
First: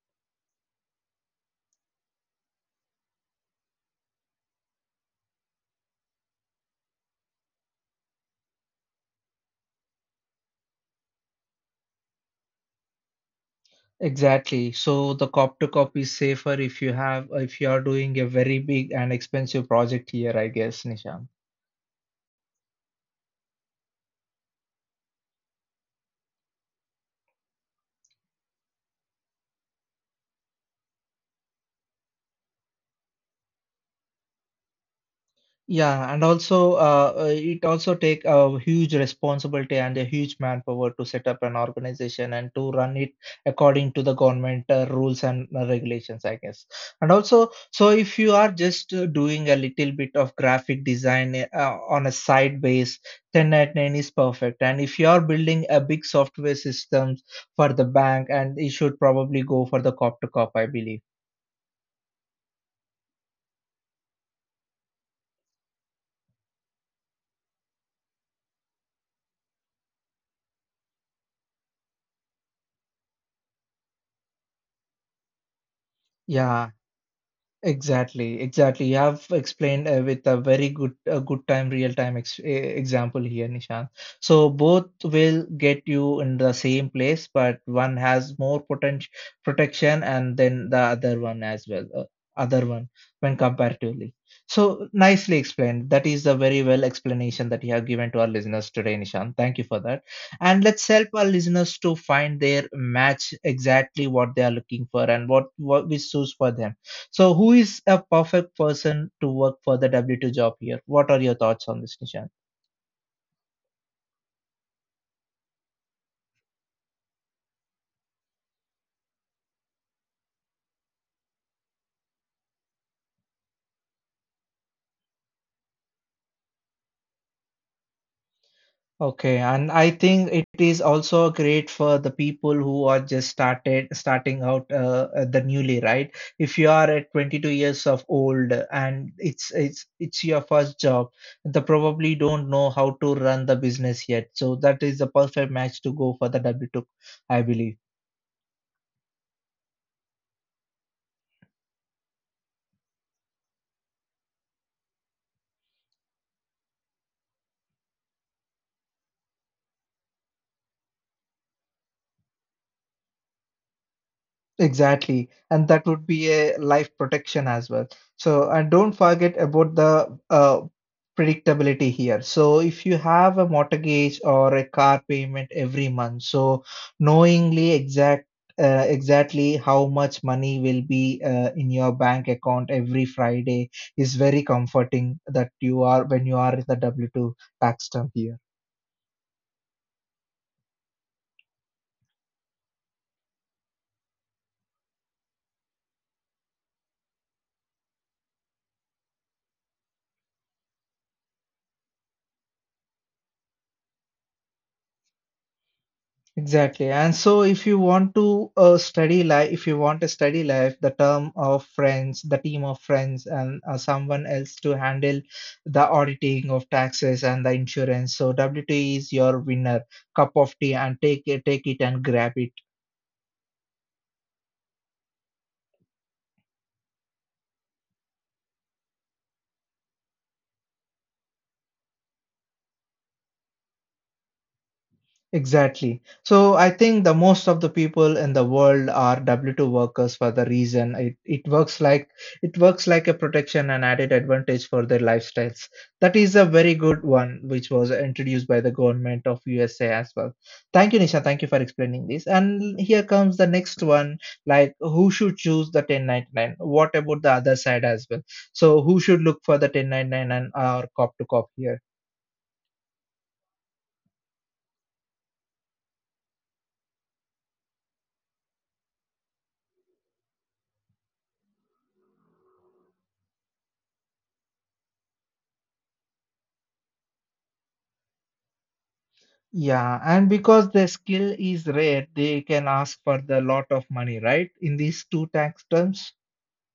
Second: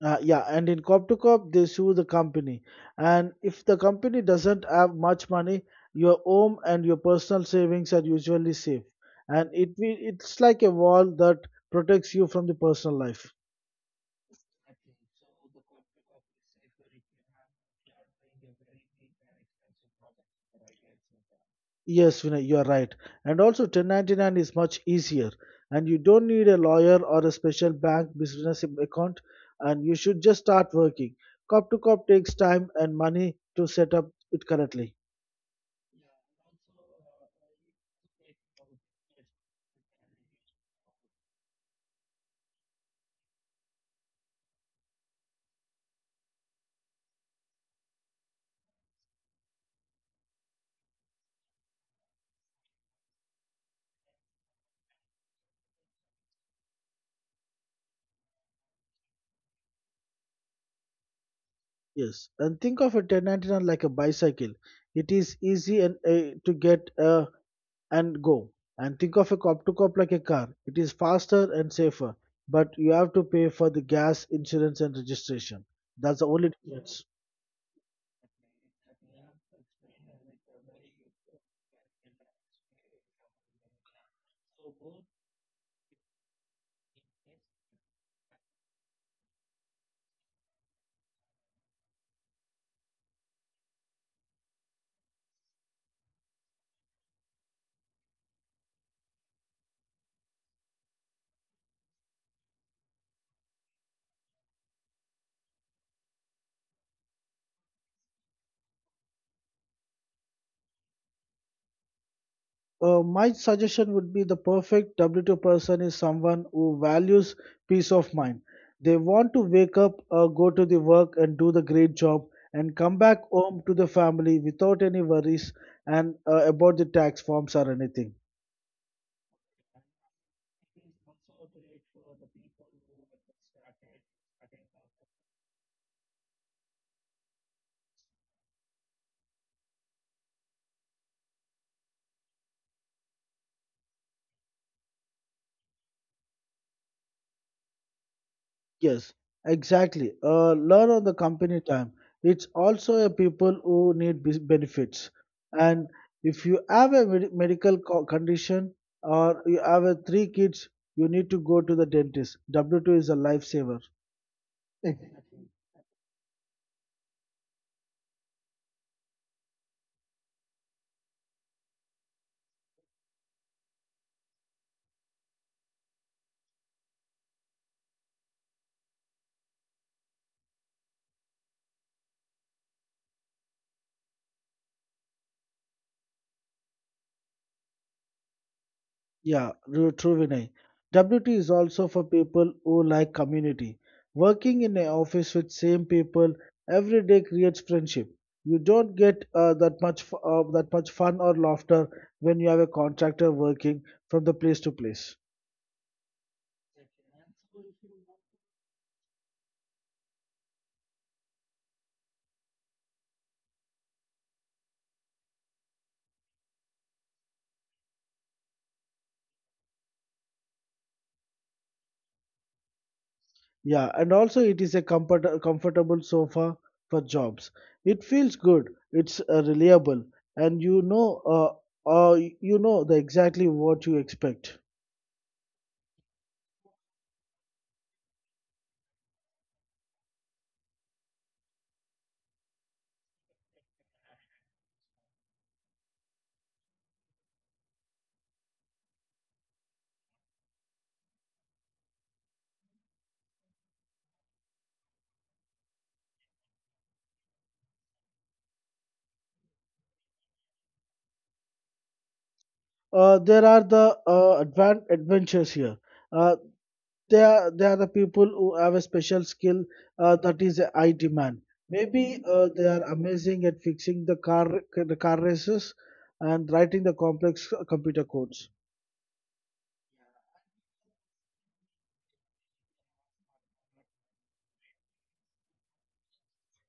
S2: Yeah, and in cop to cop, they sue the company. And if the company doesn't have much money, your home and your personal savings are usually safe. And it's like a wall that protects you from the personal life.
S1: Exactly. So the cop to cop is safer if you have if you are doing a very big and expensive project here, I guess, Nisha.
S2: Yes, Vinay, you are right. And also, 1099 is much easier, and you don't need a lawyer or a special bank business account. And you should just start working. Cop to cop takes time and money to set up it correctly.
S1: Yeah, and also it also take a huge responsibility and a huge manpower to set up an organization and to run it according to the government rules and regulations, I guess. And also, so if you are just doing a little bit of graphic design on a side base, 1099 is perfect. And if you are building a big software systems for the bank, and you should probably go for the cop to cop, I believe.
S2: Yes, and think of a 1099 like a bicycle. It is easy and to get and go. And think of a cop to cop like a car. It is faster and safer, but you have to pay for the gas, insurance, and registration. That's the only
S1: Yeah,
S2: difference.
S1: exactly, exactly. You have explained with a very good, a good time, real time example here, Nishant. So both will get you in the same place, but one has more potential protection, and then the other one as well, other one when comparatively. So nicely explained. That is a very well explanation that you have given to our listeners today, Nishant. Thank you for that. And let's help our listeners to find their match exactly what they are looking for and what we choose for them so, who is a perfect person to work for the W2 job here? What are your thoughts on this, Nishant?
S2: My suggestion would be the perfect W2 person is someone who values peace of mind. They want to wake up, go to the work and do the great job and come back home to the family without any worries and about the tax forms or anything.
S1: Okay, and I think it is also great for the people who are just started starting out the newly, right? If you are at 22 years of old and it's your first job, they probably don't know how to run the business yet. So that is the perfect match to go for the W2, I believe.
S2: Yes, exactly. Learn on the company time. It's also a people who need benefits. And if you have a medical condition or you have a 3 kids, you need to go to the dentist. W2 is a lifesaver.
S1: Exactly, and that would be a life protection as well. So, and don't forget about the predictability here. So, if you have a mortgage or a car payment every month, so knowingly exactly how much money will be in your bank account every Friday is very comforting that you are when you are in the W2 tax term here.
S2: Yeah, true, true, Vinay. WT is also for people who like community. Working in an office with same people every day creates friendship. You don't get that much fun or laughter when you have a contractor working from the place to place.
S1: Exactly. And so if you want to if you want a study life, the term of friends, the team of friends, and someone else to handle the auditing of taxes and the insurance. So WT is your winner. Cup of tea and take it and grab it.
S2: Yeah, and also it is a comfortable sofa for jobs. It feels good. It's reliable, and uh, you know the exactly what you expect.
S1: Exactly. So I think the most of the people in the world are W2 workers for the reason it works like a protection and added advantage for their lifestyles. That is a very good one which was introduced by the government of USA as well. Thank you, Nisha. Thank you for explaining this. And here comes the next one, like who should choose the 1099? What about the other side as well? So who should look for the 1099 and or cop to cop here?
S2: There are the advanced adventures here. Uh, they are the people who have a special skill that is a high demand. Maybe they are amazing at fixing the car races and writing the complex computer codes.
S1: Yeah, and because the skill is rare, they can ask for the lot of money, right? In these two tax terms.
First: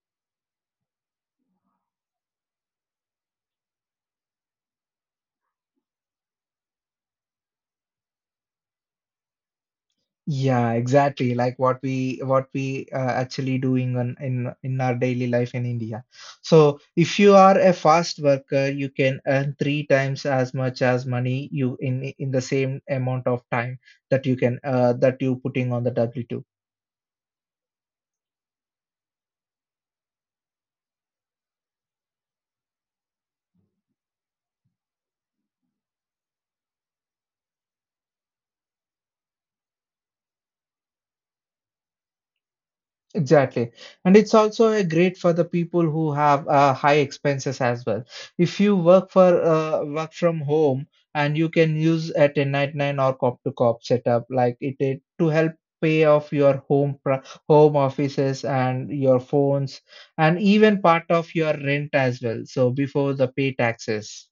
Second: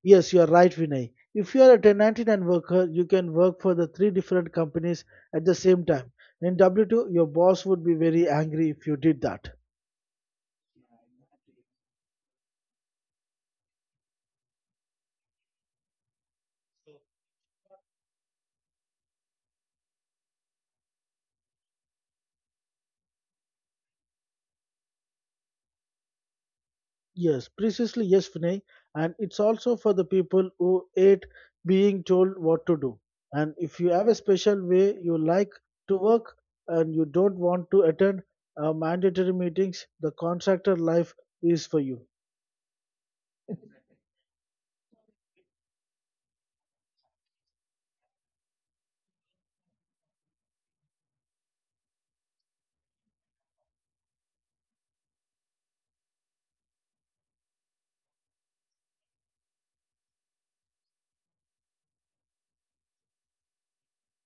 S2: Yes, you are right, Vinay. If you are a 1099 worker, you can work for the 3 different companies at the same time. In W2, your boss would be very angry if you did that.
S1: Yeah, exactly. Like what we actually doing on, in our daily life in India. So if you are a fast worker, you can earn three times as much as money you in the same amount of time that you can that you putting on the W two.
S2: Yes, precisely, yes, Vinay. And it's also for the people who hate being told what to do. And if you have a special way you like to work and you don't want to attend mandatory meetings, the contractor life is for you.
S1: Exactly. And it's also a great for the people who have high expenses as well. If you work for work from home and you can use a 1099 or cop to cop setup like it to help pay off your home offices and your phones and even part of your rent as well. So before the pay taxes.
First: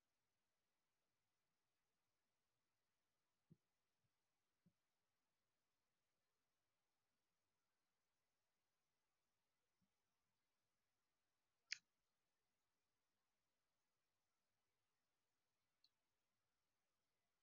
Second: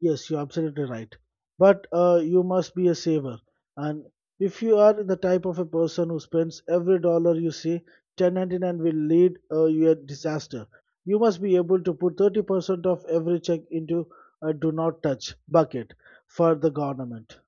S2: Yes, you're absolutely right. But you must be a saver. And if you are the type of a person who spends every dollar you see, 1099 will lead you a disaster. You must be able to put 30% of every check into a do not touch bucket for the government.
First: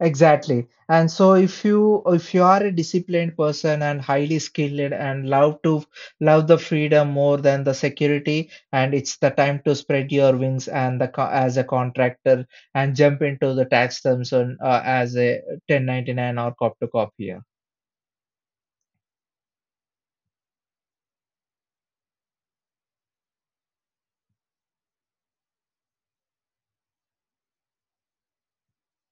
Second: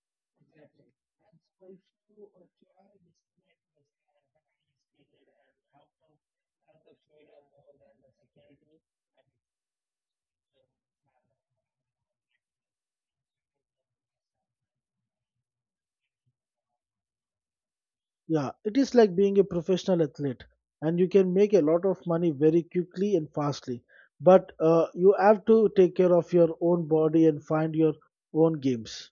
S1: Exactly. And so if you are a disciplined person and highly skilled and love the freedom more than the security, and it's the time to spread your wings and the co- as a contractor and jump into the tax terms on as a 1099 or cop to cop here.
S2: Yeah, it is like being a professional athlete, and you can make a lot of money very quickly and fastly. But you have to take care of your own body and find your own games.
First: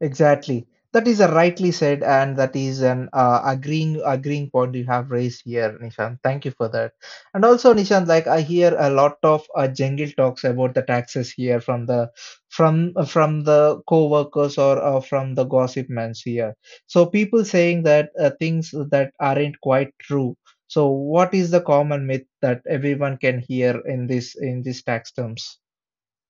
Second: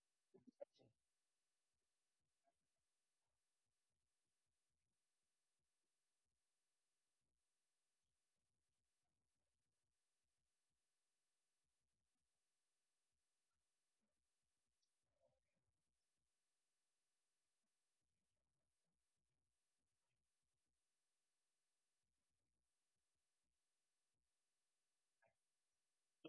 S1: Exactly. That is a rightly said, and that is an agreeing point you have raised here, Nishant. Thank you for that. And also, Nishant, like I hear a lot of jungle talks about the taxes here from the from the co-workers or from the gossip mans here. So people saying that things that aren't quite true. So what is the common myth that everyone can hear in this in these tax terms?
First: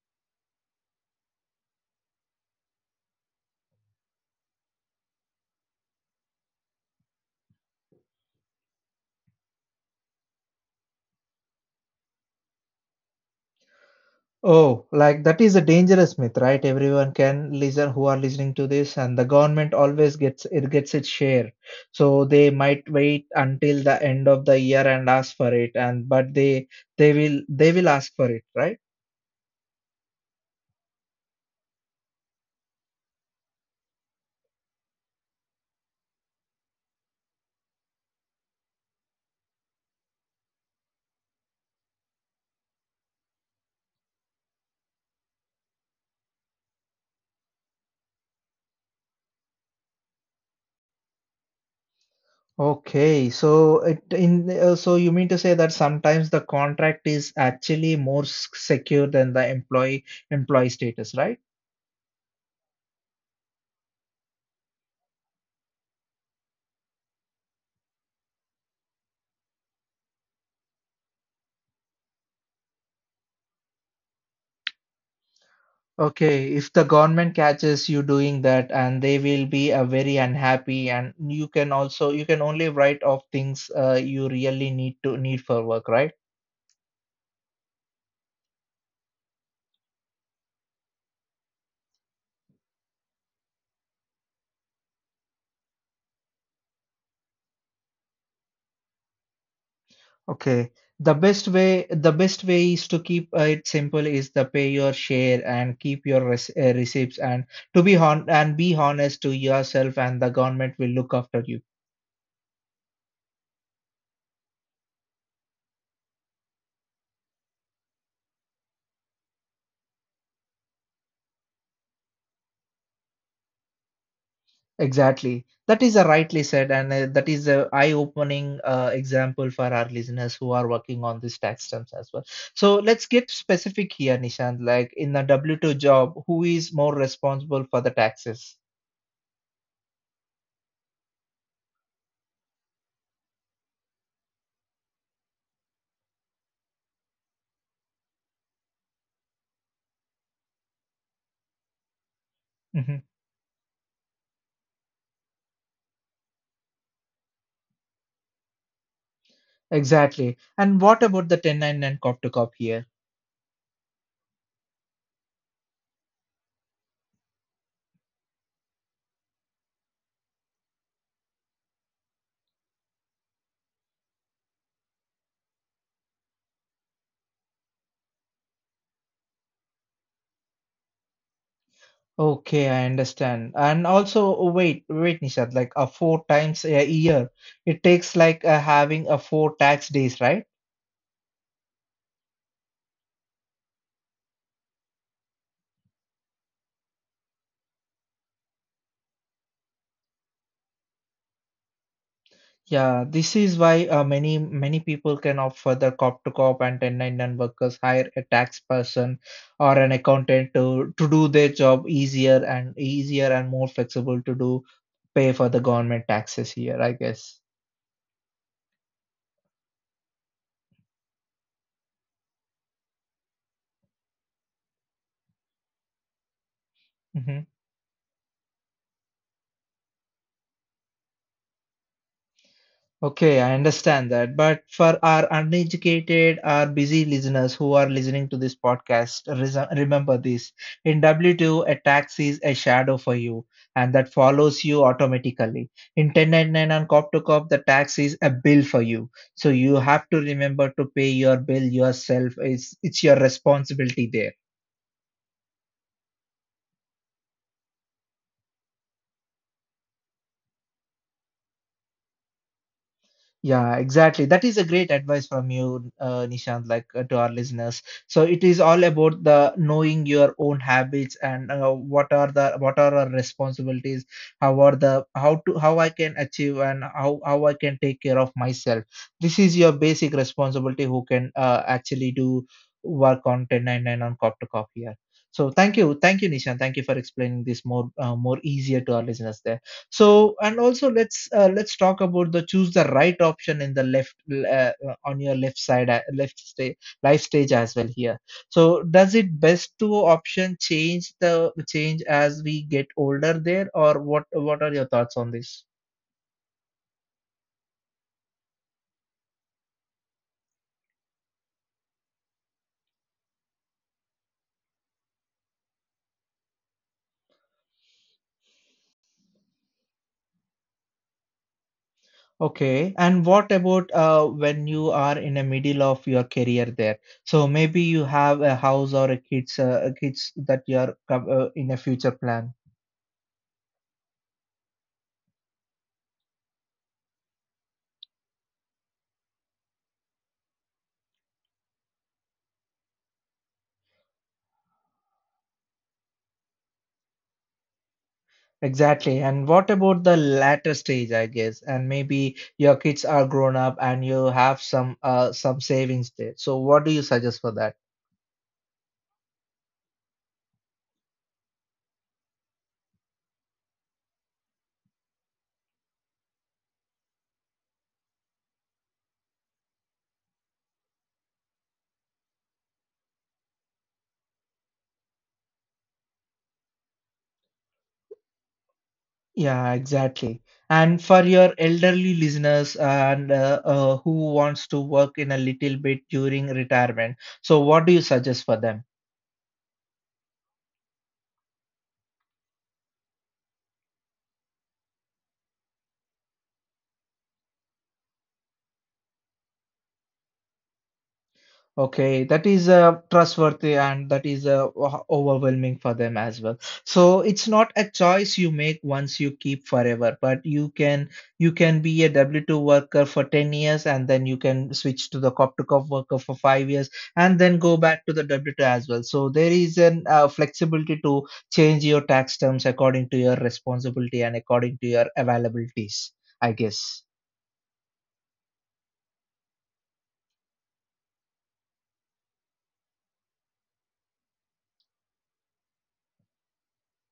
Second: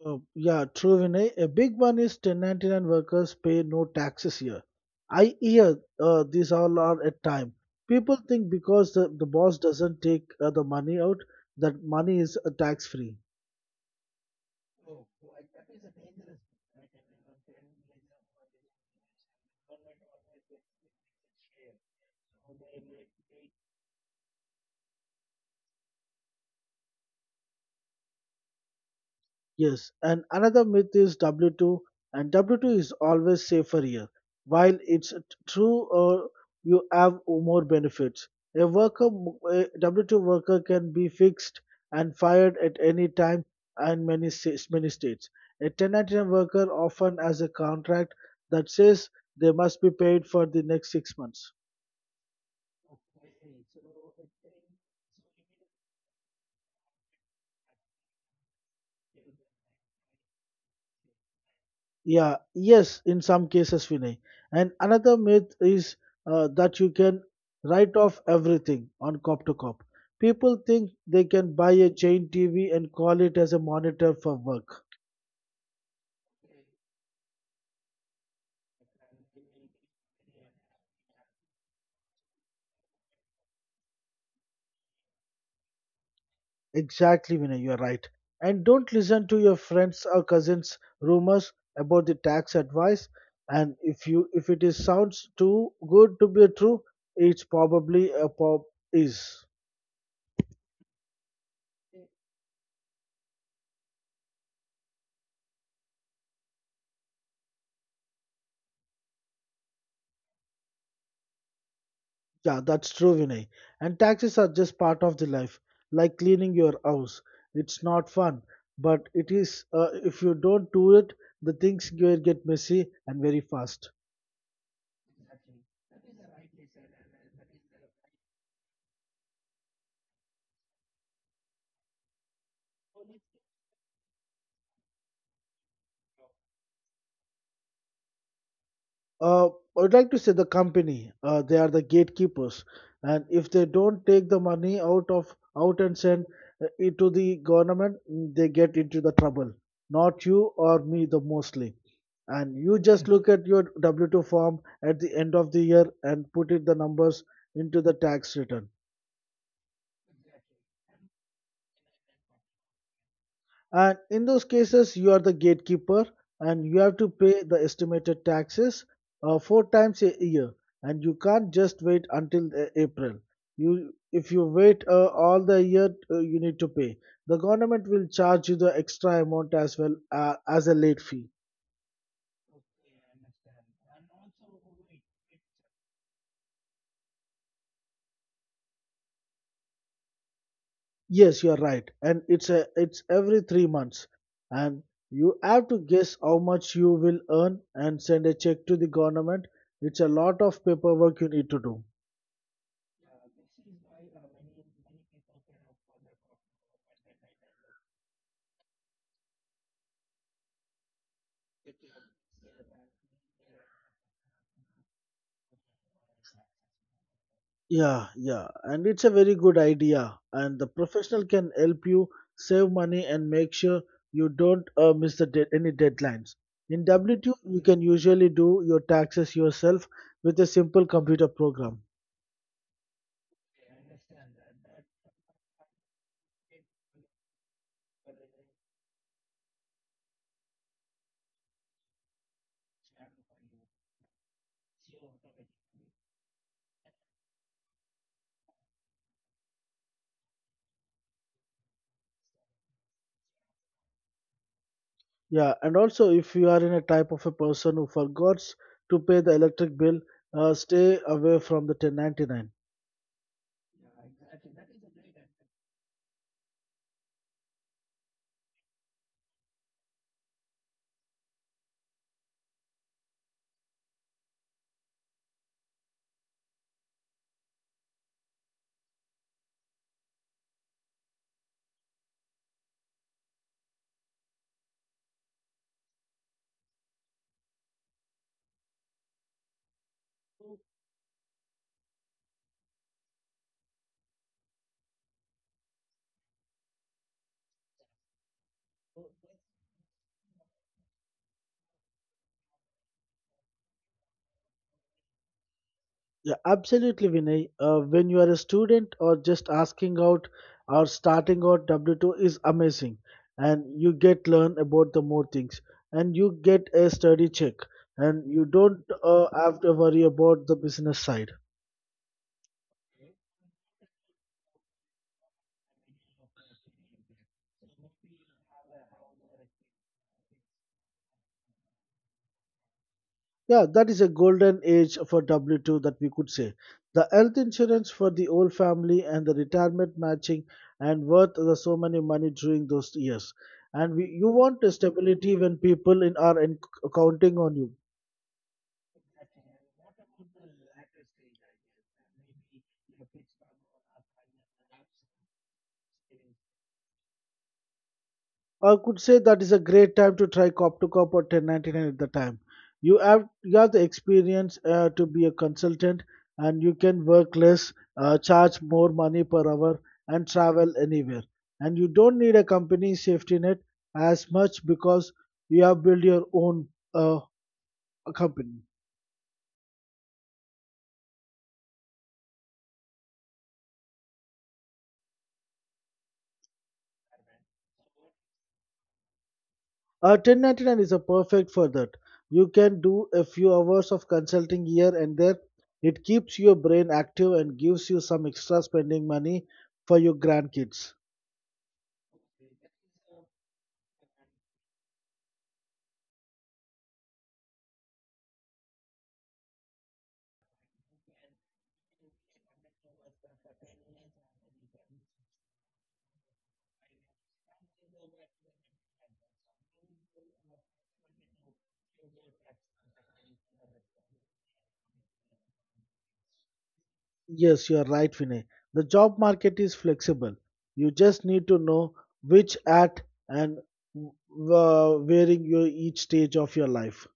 S2: Yeah, true, Vinay. A big one is 1099 workers pay no taxes here. I hear these all are at time. People think because the boss doesn't take the money out, that money is tax free.
S1: Oh, like that is a dangerous myth, right? Everyone can listen who are listening to this, and the government always gets its share. So they might wait until the end of the year and ask for it, and but they will ask for it, right?
S2: Yes, and another myth is W2, and W2 is always safer here. While true, you have more benefits. A worker, a W2 worker can be fixed and fired at any time and many states, many states. A 1099 worker often has a contract that says they must be paid for the next 6 months.
S1: Okay, so it in so you mean to say that sometimes the contract is actually more secure than the employee status, right?
S2: Yeah, yes, in some cases, Vinay. And another myth is that you can write off everything on cop to cop. People think they can buy a chain TV and call it as a monitor for work.
S1: Okay, if the government catches you doing that, and they will be very unhappy, and you can only write off things you really need for work, right?
S2: Exactly, Vinay, you're right. And don't listen to your friends or cousins' rumors about the tax advice. And if it is sounds too good to be true, it's probably a pop is.
S1: Okay. The best way is to keep it simple is the pay your share and keep your receipts and to be honest to yourself and the government will look after you.
S2: Yeah, that's true, Vinay. And taxes are just part of the life, like cleaning your house. It's not fun, but it is. If you don't do it, the things will get messy and very fast.
S1: Exactly. That is a rightly said and that is a eye-opening example for our listeners who are working on these tax terms as well. So let's get specific here, Nishant. Like in the W-2 job, who is more responsible for the taxes?
S2: I would like to say the company, they are the gatekeepers, and if they don't take the money out and send it to the government, mm, they get into the trouble. Not you or me, the mostly. And you
S1: Mhm.
S2: just look at your W-2 form at the end of the year and put in the numbers into the tax return.
S1: Exactly. And what about the 1099 cop to cop here?
S2: And in those cases, you are the gatekeeper and you have to pay the estimated taxes 4 times a year. And you can't just wait until April. You, if you wait all the year, you need to pay. The government will charge you the extra amount as well as a late fee.
S1: Okay, I understand. And also, oh, wait, wait, Nishad, like a four times a year, it takes like having a four tax days, right?
S2: Yes, you are right, and it's every 3 months, and you have to guess how much you will earn and send a check to the government. It's a lot of paperwork you need to do.
S1: Yeah, this is why many people can opt for the cop to cop and 1099 workers hire a tax person or an accountant to do their job easier and more flexible to do pay for the government taxes here, I guess.
S2: Yeah, yeah, and it's a very good idea. And the professional can help you save money and make sure you don't miss any deadlines. In W2,
S1: Mm-hmm.
S2: you can usually do your taxes yourself with a simple computer program.
S1: Okay, I understand that. But for our uneducated our busy listeners who are listening to this podcast, remember this. In W2, a tax is a shadow for you and that follows you automatically. In 1099 and COP to COP, the tax is a bill for you. So you have to remember to pay your bill yourself. It's your responsibility there.
S2: Yeah, and also if you are in a type of a person who forgets to pay the electric bill, stay away from the 1099.
S1: Yeah, exactly. That is a great advice from you, Nishant, like to our listeners. So it is all about the knowing your own habits and what are our responsibilities, how are the how to how I can achieve and how I can take care of myself. This is your basic responsibility who can actually do work on 1099 on cop to cop here. So thank you, Nishant. Thank you for explaining this more more easier to our listeners there so and also let's talk about the choose the right option in the left on your left side left stage life stage as well here so does it best to option change the change as we get older there or what are your thoughts on this.
S2: Yeah, absolutely, Vinay. When you are a student or just asking out or starting out, W2 is amazing, and you get learn about the more things, and you get a study check, and you don't have to worry about the business side.
S1: Okay, and what about when you are in the middle of your career there? So maybe you have a house or a kids, that you are in a future plan.
S2: Yeah, that is a golden age for W2 that we could say. The health insurance for the whole family and the retirement matching and worth the so many money during those years. And we, you want a stability when people in are in, counting on you.
S1: Exactly. And what about the latter stage, I guess? And maybe your kids are grown up and you have some savings there. So what do you suggest for that?
S2: I could say that is a great time to try cop to cop or 1099 at the time. You have the experience to be a consultant, and you can work less, charge more money per hour, and travel anywhere. And you don't need a company safety net as much because you have built your own uh, company.
S1: Yeah, exactly. And for your elderly listeners and who wants to work in a little bit during retirement, so what do you suggest for them?
S2: 1099 is a perfect for that. You can do a few hours of consulting here and there. It keeps your brain active and gives you some extra spending money for your grandkids.
S1: Okay, that is trustworthy and that is overwhelming for them as well. So it's not a choice you make once you keep forever, but you can be a W-2 worker for 10 years and then you can switch to the cop to cop worker for 5 years and then go back to the W-2 as well. So there is an flexibility to change your tax terms according to your responsibility and according to your availabilities, I guess.
S2: Yes, you are right, Vinay. The job market is flexible. You just need to know which at and where in your each stage of your life.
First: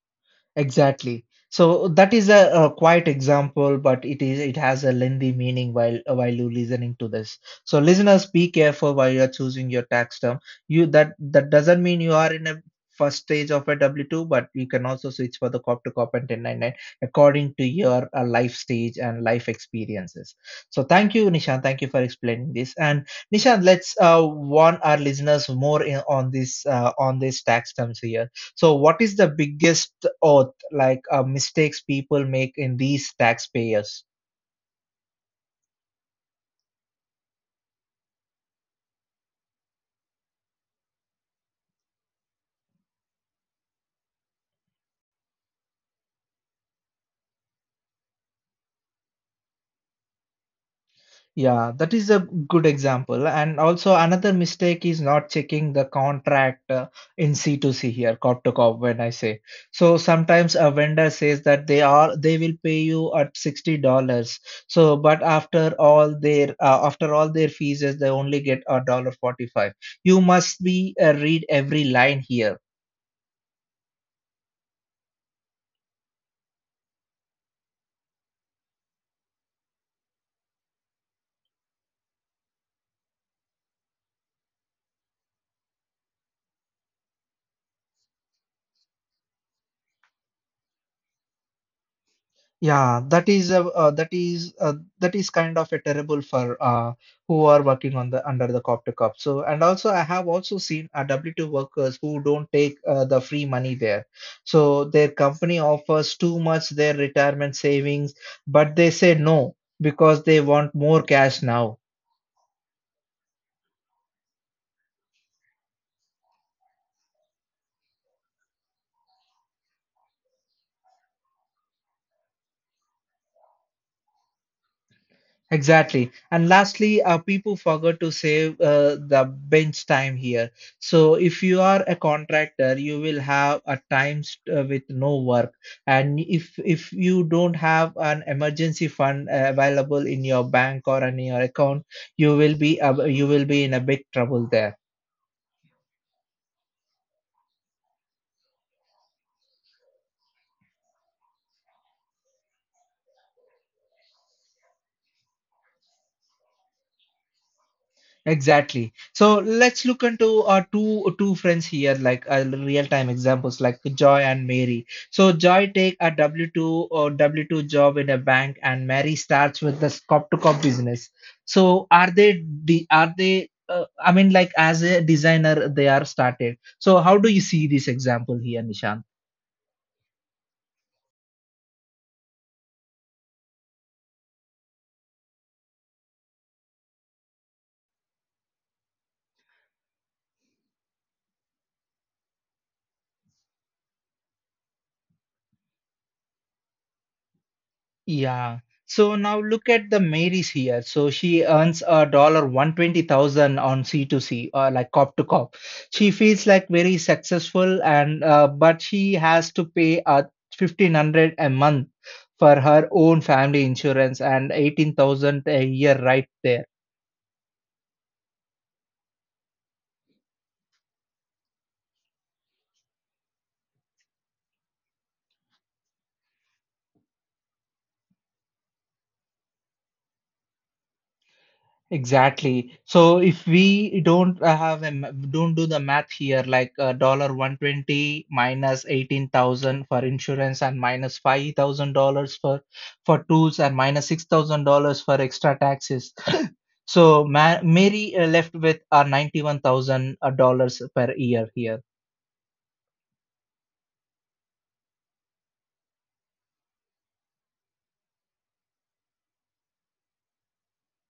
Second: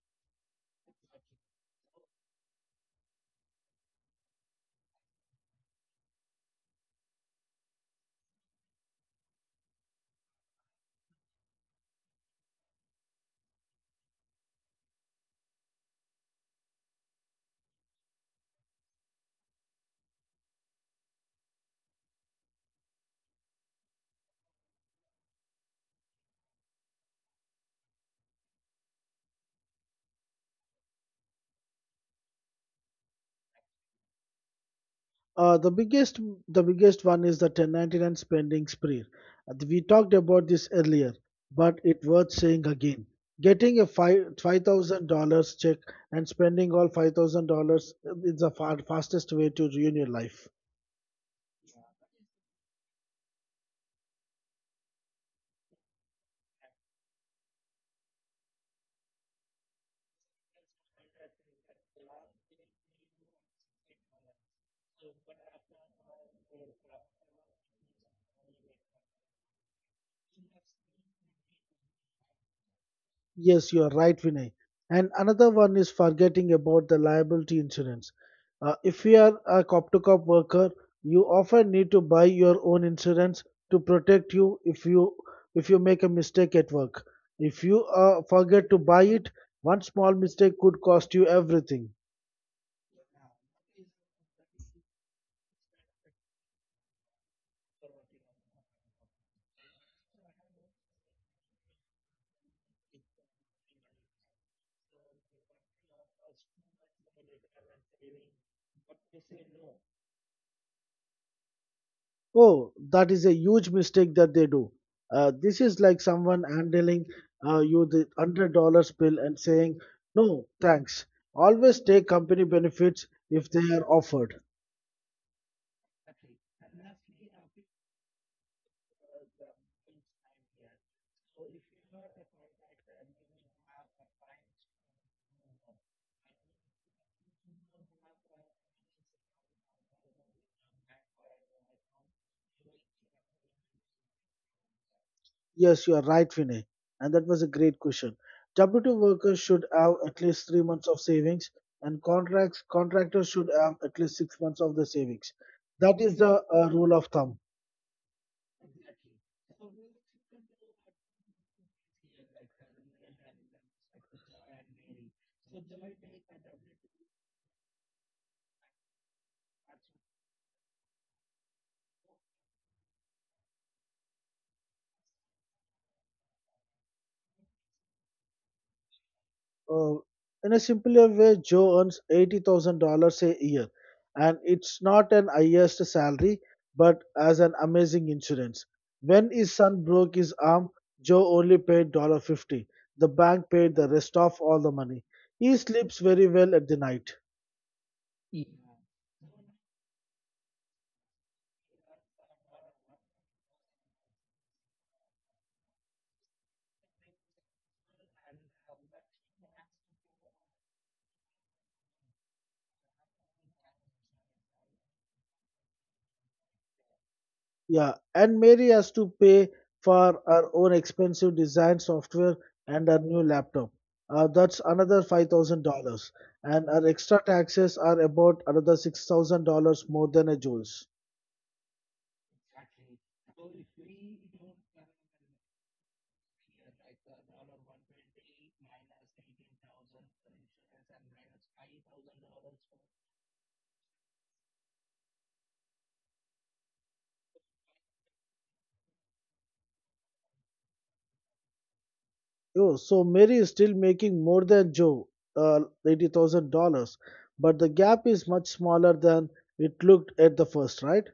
S1: Exactly. So that is a quiet example, but it has a lengthy meaning while you listening to this. So listeners, be careful while you're choosing your tax term. You that that doesn't mean you are in a first stage of a W two, but you can also switch for the cop to cop and 1099 according to your life stage and life experiences. So thank you, Nishan. Thank you for explaining this. And Nishan, let's warn our listeners on this on these tax terms here. So, what is the biggest oath like mistakes people make in these taxpayers?
S2: Uh, the biggest the biggest one is the 1099 spending spree. We talked about this earlier, but it worth saying again. Getting a five thousand dollars check and spending all $5,000 is the fastest way to ruin your life.
S1: Yeah, that is a good example. And also another mistake is not checking the contract in c to c here, cop to cop when I say. So sometimes a vendor says that they will pay you at $60. So but after all their fees is they only get a dollar 45. You must be read every line here.
S2: Yes, you are right, Vinay. And another one is forgetting about the liability insurance. If you are a cop to cop worker, you often need to buy your own insurance to protect you if you make a mistake at work. If you forget to buy it, one small mistake could cost you everything.
S1: Yeah, that is that is kind of a terrible for who are working on the under the cop to cop. So and also I have also seen W2 workers who don't take the free money there. So their company offers too much their retirement savings, but they say no because they want more cash now.
S2: Oh, that is a huge mistake that they do. This is like someone handling you the $100 bill and saying, "No, thanks." Always take company benefits if they are offered.
S1: Exactly. And lastly, people forgot to save the bench time here. So if you are a contractor, you will have a time with no work. And if you don't have an emergency fund available in your bank or in your account, you will be in a big trouble there.
S2: Yes, you are right, Vinay, and that was a great question. W two workers should have at least 3 months of savings, and contracts contractors should have at least 6 months of the savings. That is the rule of thumb.
S1: Exactly. So let's look into our two friends here, like real time examples, like Joy and Mary. So Joy take a W two job in a bank, and Mary starts with the cop to cop business. So are they? I mean, like as a designer, they are started. So how do you see this example here, Nishant?
S2: Uh, in a simpler way, Joe earns $80,000 a year, and it's not an highest salary, but as an amazing insurance. When his son broke his arm, Joe only paid 50. The bank paid the rest of all the money. He sleeps very well at the night.
S1: Yeah. So now look at the Marys here. So she earns a dollar 120,000 on C to C, like cop to cop. She feels like very successful, and but she has to pay 1,500 a month for her own family insurance and 18,000 a year right there.
S2: Yeah, and Mary has to pay for her own expensive design software and her new laptop. That's another $5,000, and her extra taxes are about another $6,000 more than a Joe's.
S1: Exactly. So if we don't have a don't do the math here, like dollar 120 minus 18,000 for insurance and minus $5,000 for tools and minus $6,000 for extra taxes. So Mary left with 91,000 dollars per year here.
S2: Oh, so Mary is still making more than Joe, uh, $80,000, but the gap is much smaller than it looked at the first, right?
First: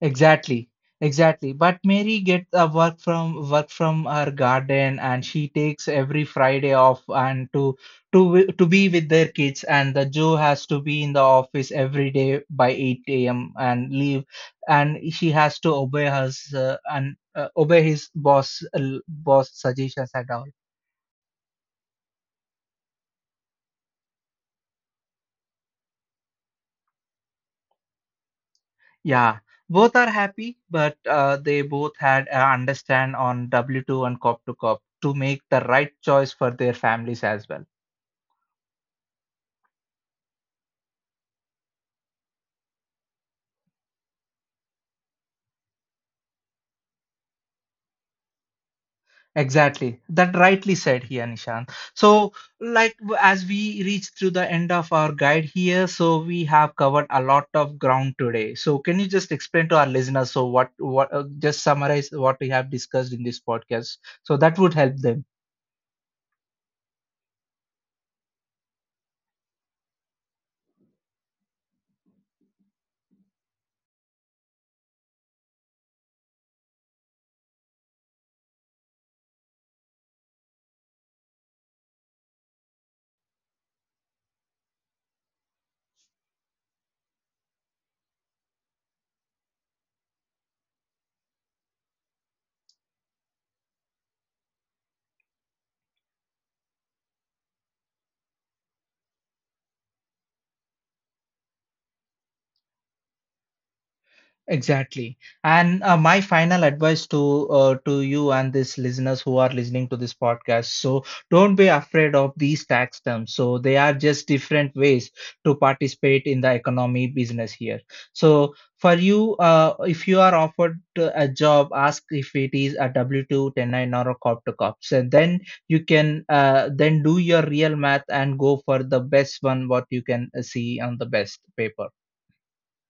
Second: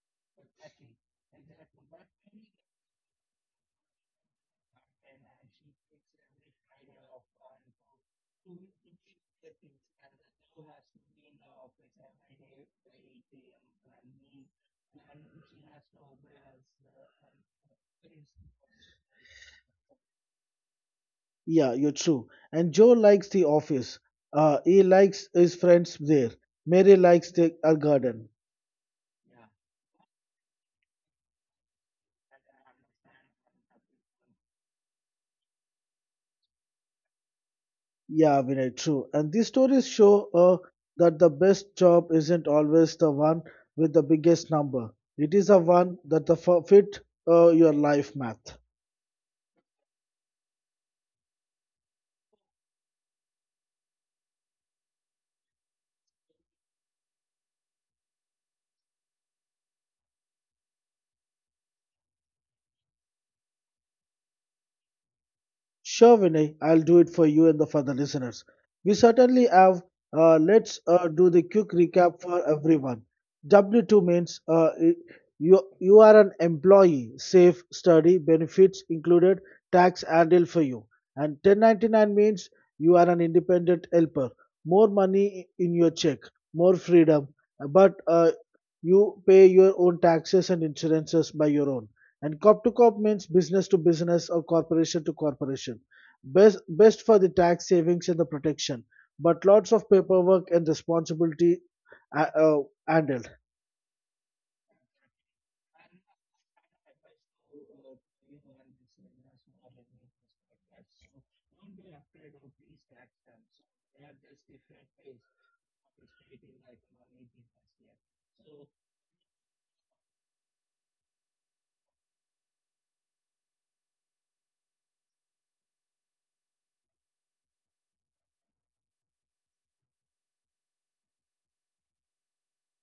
S1: Exactly, exactly. But Mary gets a work from her garden, and she takes every Friday off and to to be with their kids. And the Joe has to be in the office every day by eight a.m. and leave, and she has to obey his and obey his boss suggestions at all.
S2: Yeah, you're true. And Joe likes the office. He likes his friends there. Mary likes the, her garden.
S1: Yeah, both are happy, but they both had a understand on W two and cop to cop to make the right choice for their families as well.
S2: Yeah, Vinay, true. And these stories show that the best job isn't always the one with the biggest number. It is the one that fit your life math.
S1: Exactly. That rightly said here, Nishant. So, like as we reach through the end of our guide here, so we have covered a lot of ground today. So, can you just explain to our listeners so what just summarize what we have discussed in this podcast so that would help them.
S2: Sure, Vinay, I'll do it for you and the, for the listeners. We certainly have. Let's do the quick recap for everyone. W2 means you, you are an employee, safe, study, benefits included, tax handled for you. And 1099 means you are an independent helper, more money in your check, more freedom, but you pay your own taxes and insurances by your own. And corp to corp means business to business or corporation to corporation. Best for the tax savings and the protection, but lots of paperwork and responsibility uh, uh, handled.
S1: Exactly. And my final advice to you and these listeners who are listening to this podcast. So don't be afraid of these tax terms. So they are just different ways to participate in the economy business here. So for you, if you are offered a job, ask if it is a W two ten nine or a cop to cop. So then you can then do your real math and go for the best one what you can see on the best paper.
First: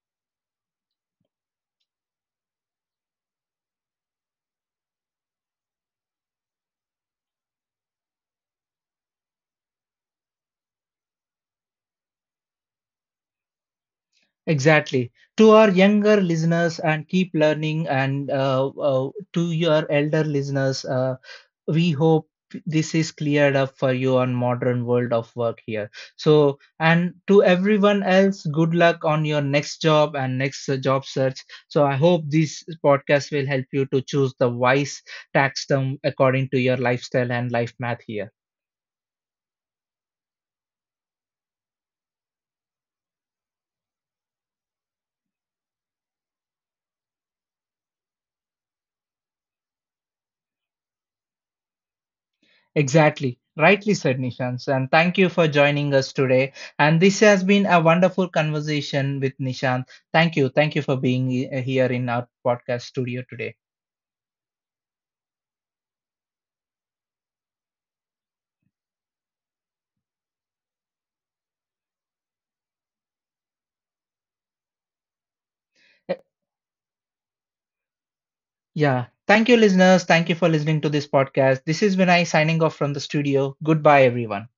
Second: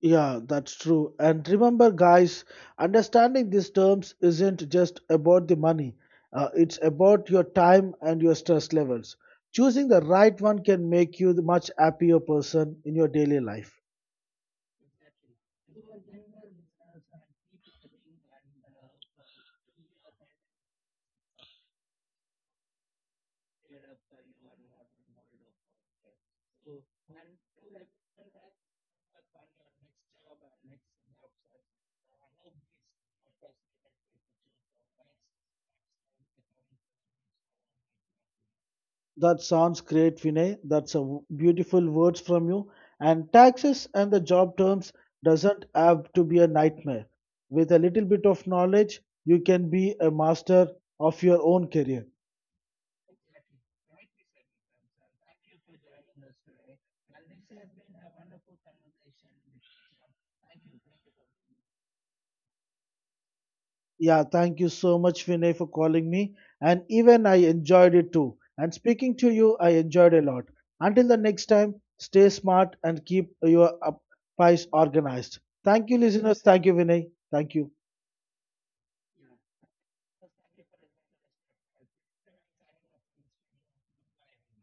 S2: Yeah, that's true. And remember, guys, understanding these terms isn't just about the money, it's about your time and your stress levels. Choosing the right one can make you the much happier person in your daily life.
S1: Exactly. To our younger listeners and keep learning, and to your elder listeners, we hope this is cleared up for you on modern world of work here. So, and to everyone else, good luck on your next job and next job search. So, I hope this podcast will help you to choose the wise tax term according to your lifestyle and life math here.
S2: That sounds great, Vinay. That's beautiful words from you. And taxes and the job terms doesn't have to be a nightmare. With a little bit of knowledge, you can be a master of your own career.
S1: Exactly. Rightly said, Nishant. And thank you for joining us today. And this has been a wonderful conversation with Nishant. Thank you. Thank you for being here in our podcast studio today.
S2: Yeah, thank you so much, Vinay, for calling me. And even I enjoyed it too. And speaking to you, I enjoyed a lot. Until the next time, stay smart and keep your files organized. Thank you,
S1: Uh,
S2: listeners. Thank you, Vinay. Thank you.
S1: Yeah. Thank you, listeners. Thank you for listening to this podcast. This is Vinay signing off from the studio. Goodbye, everyone.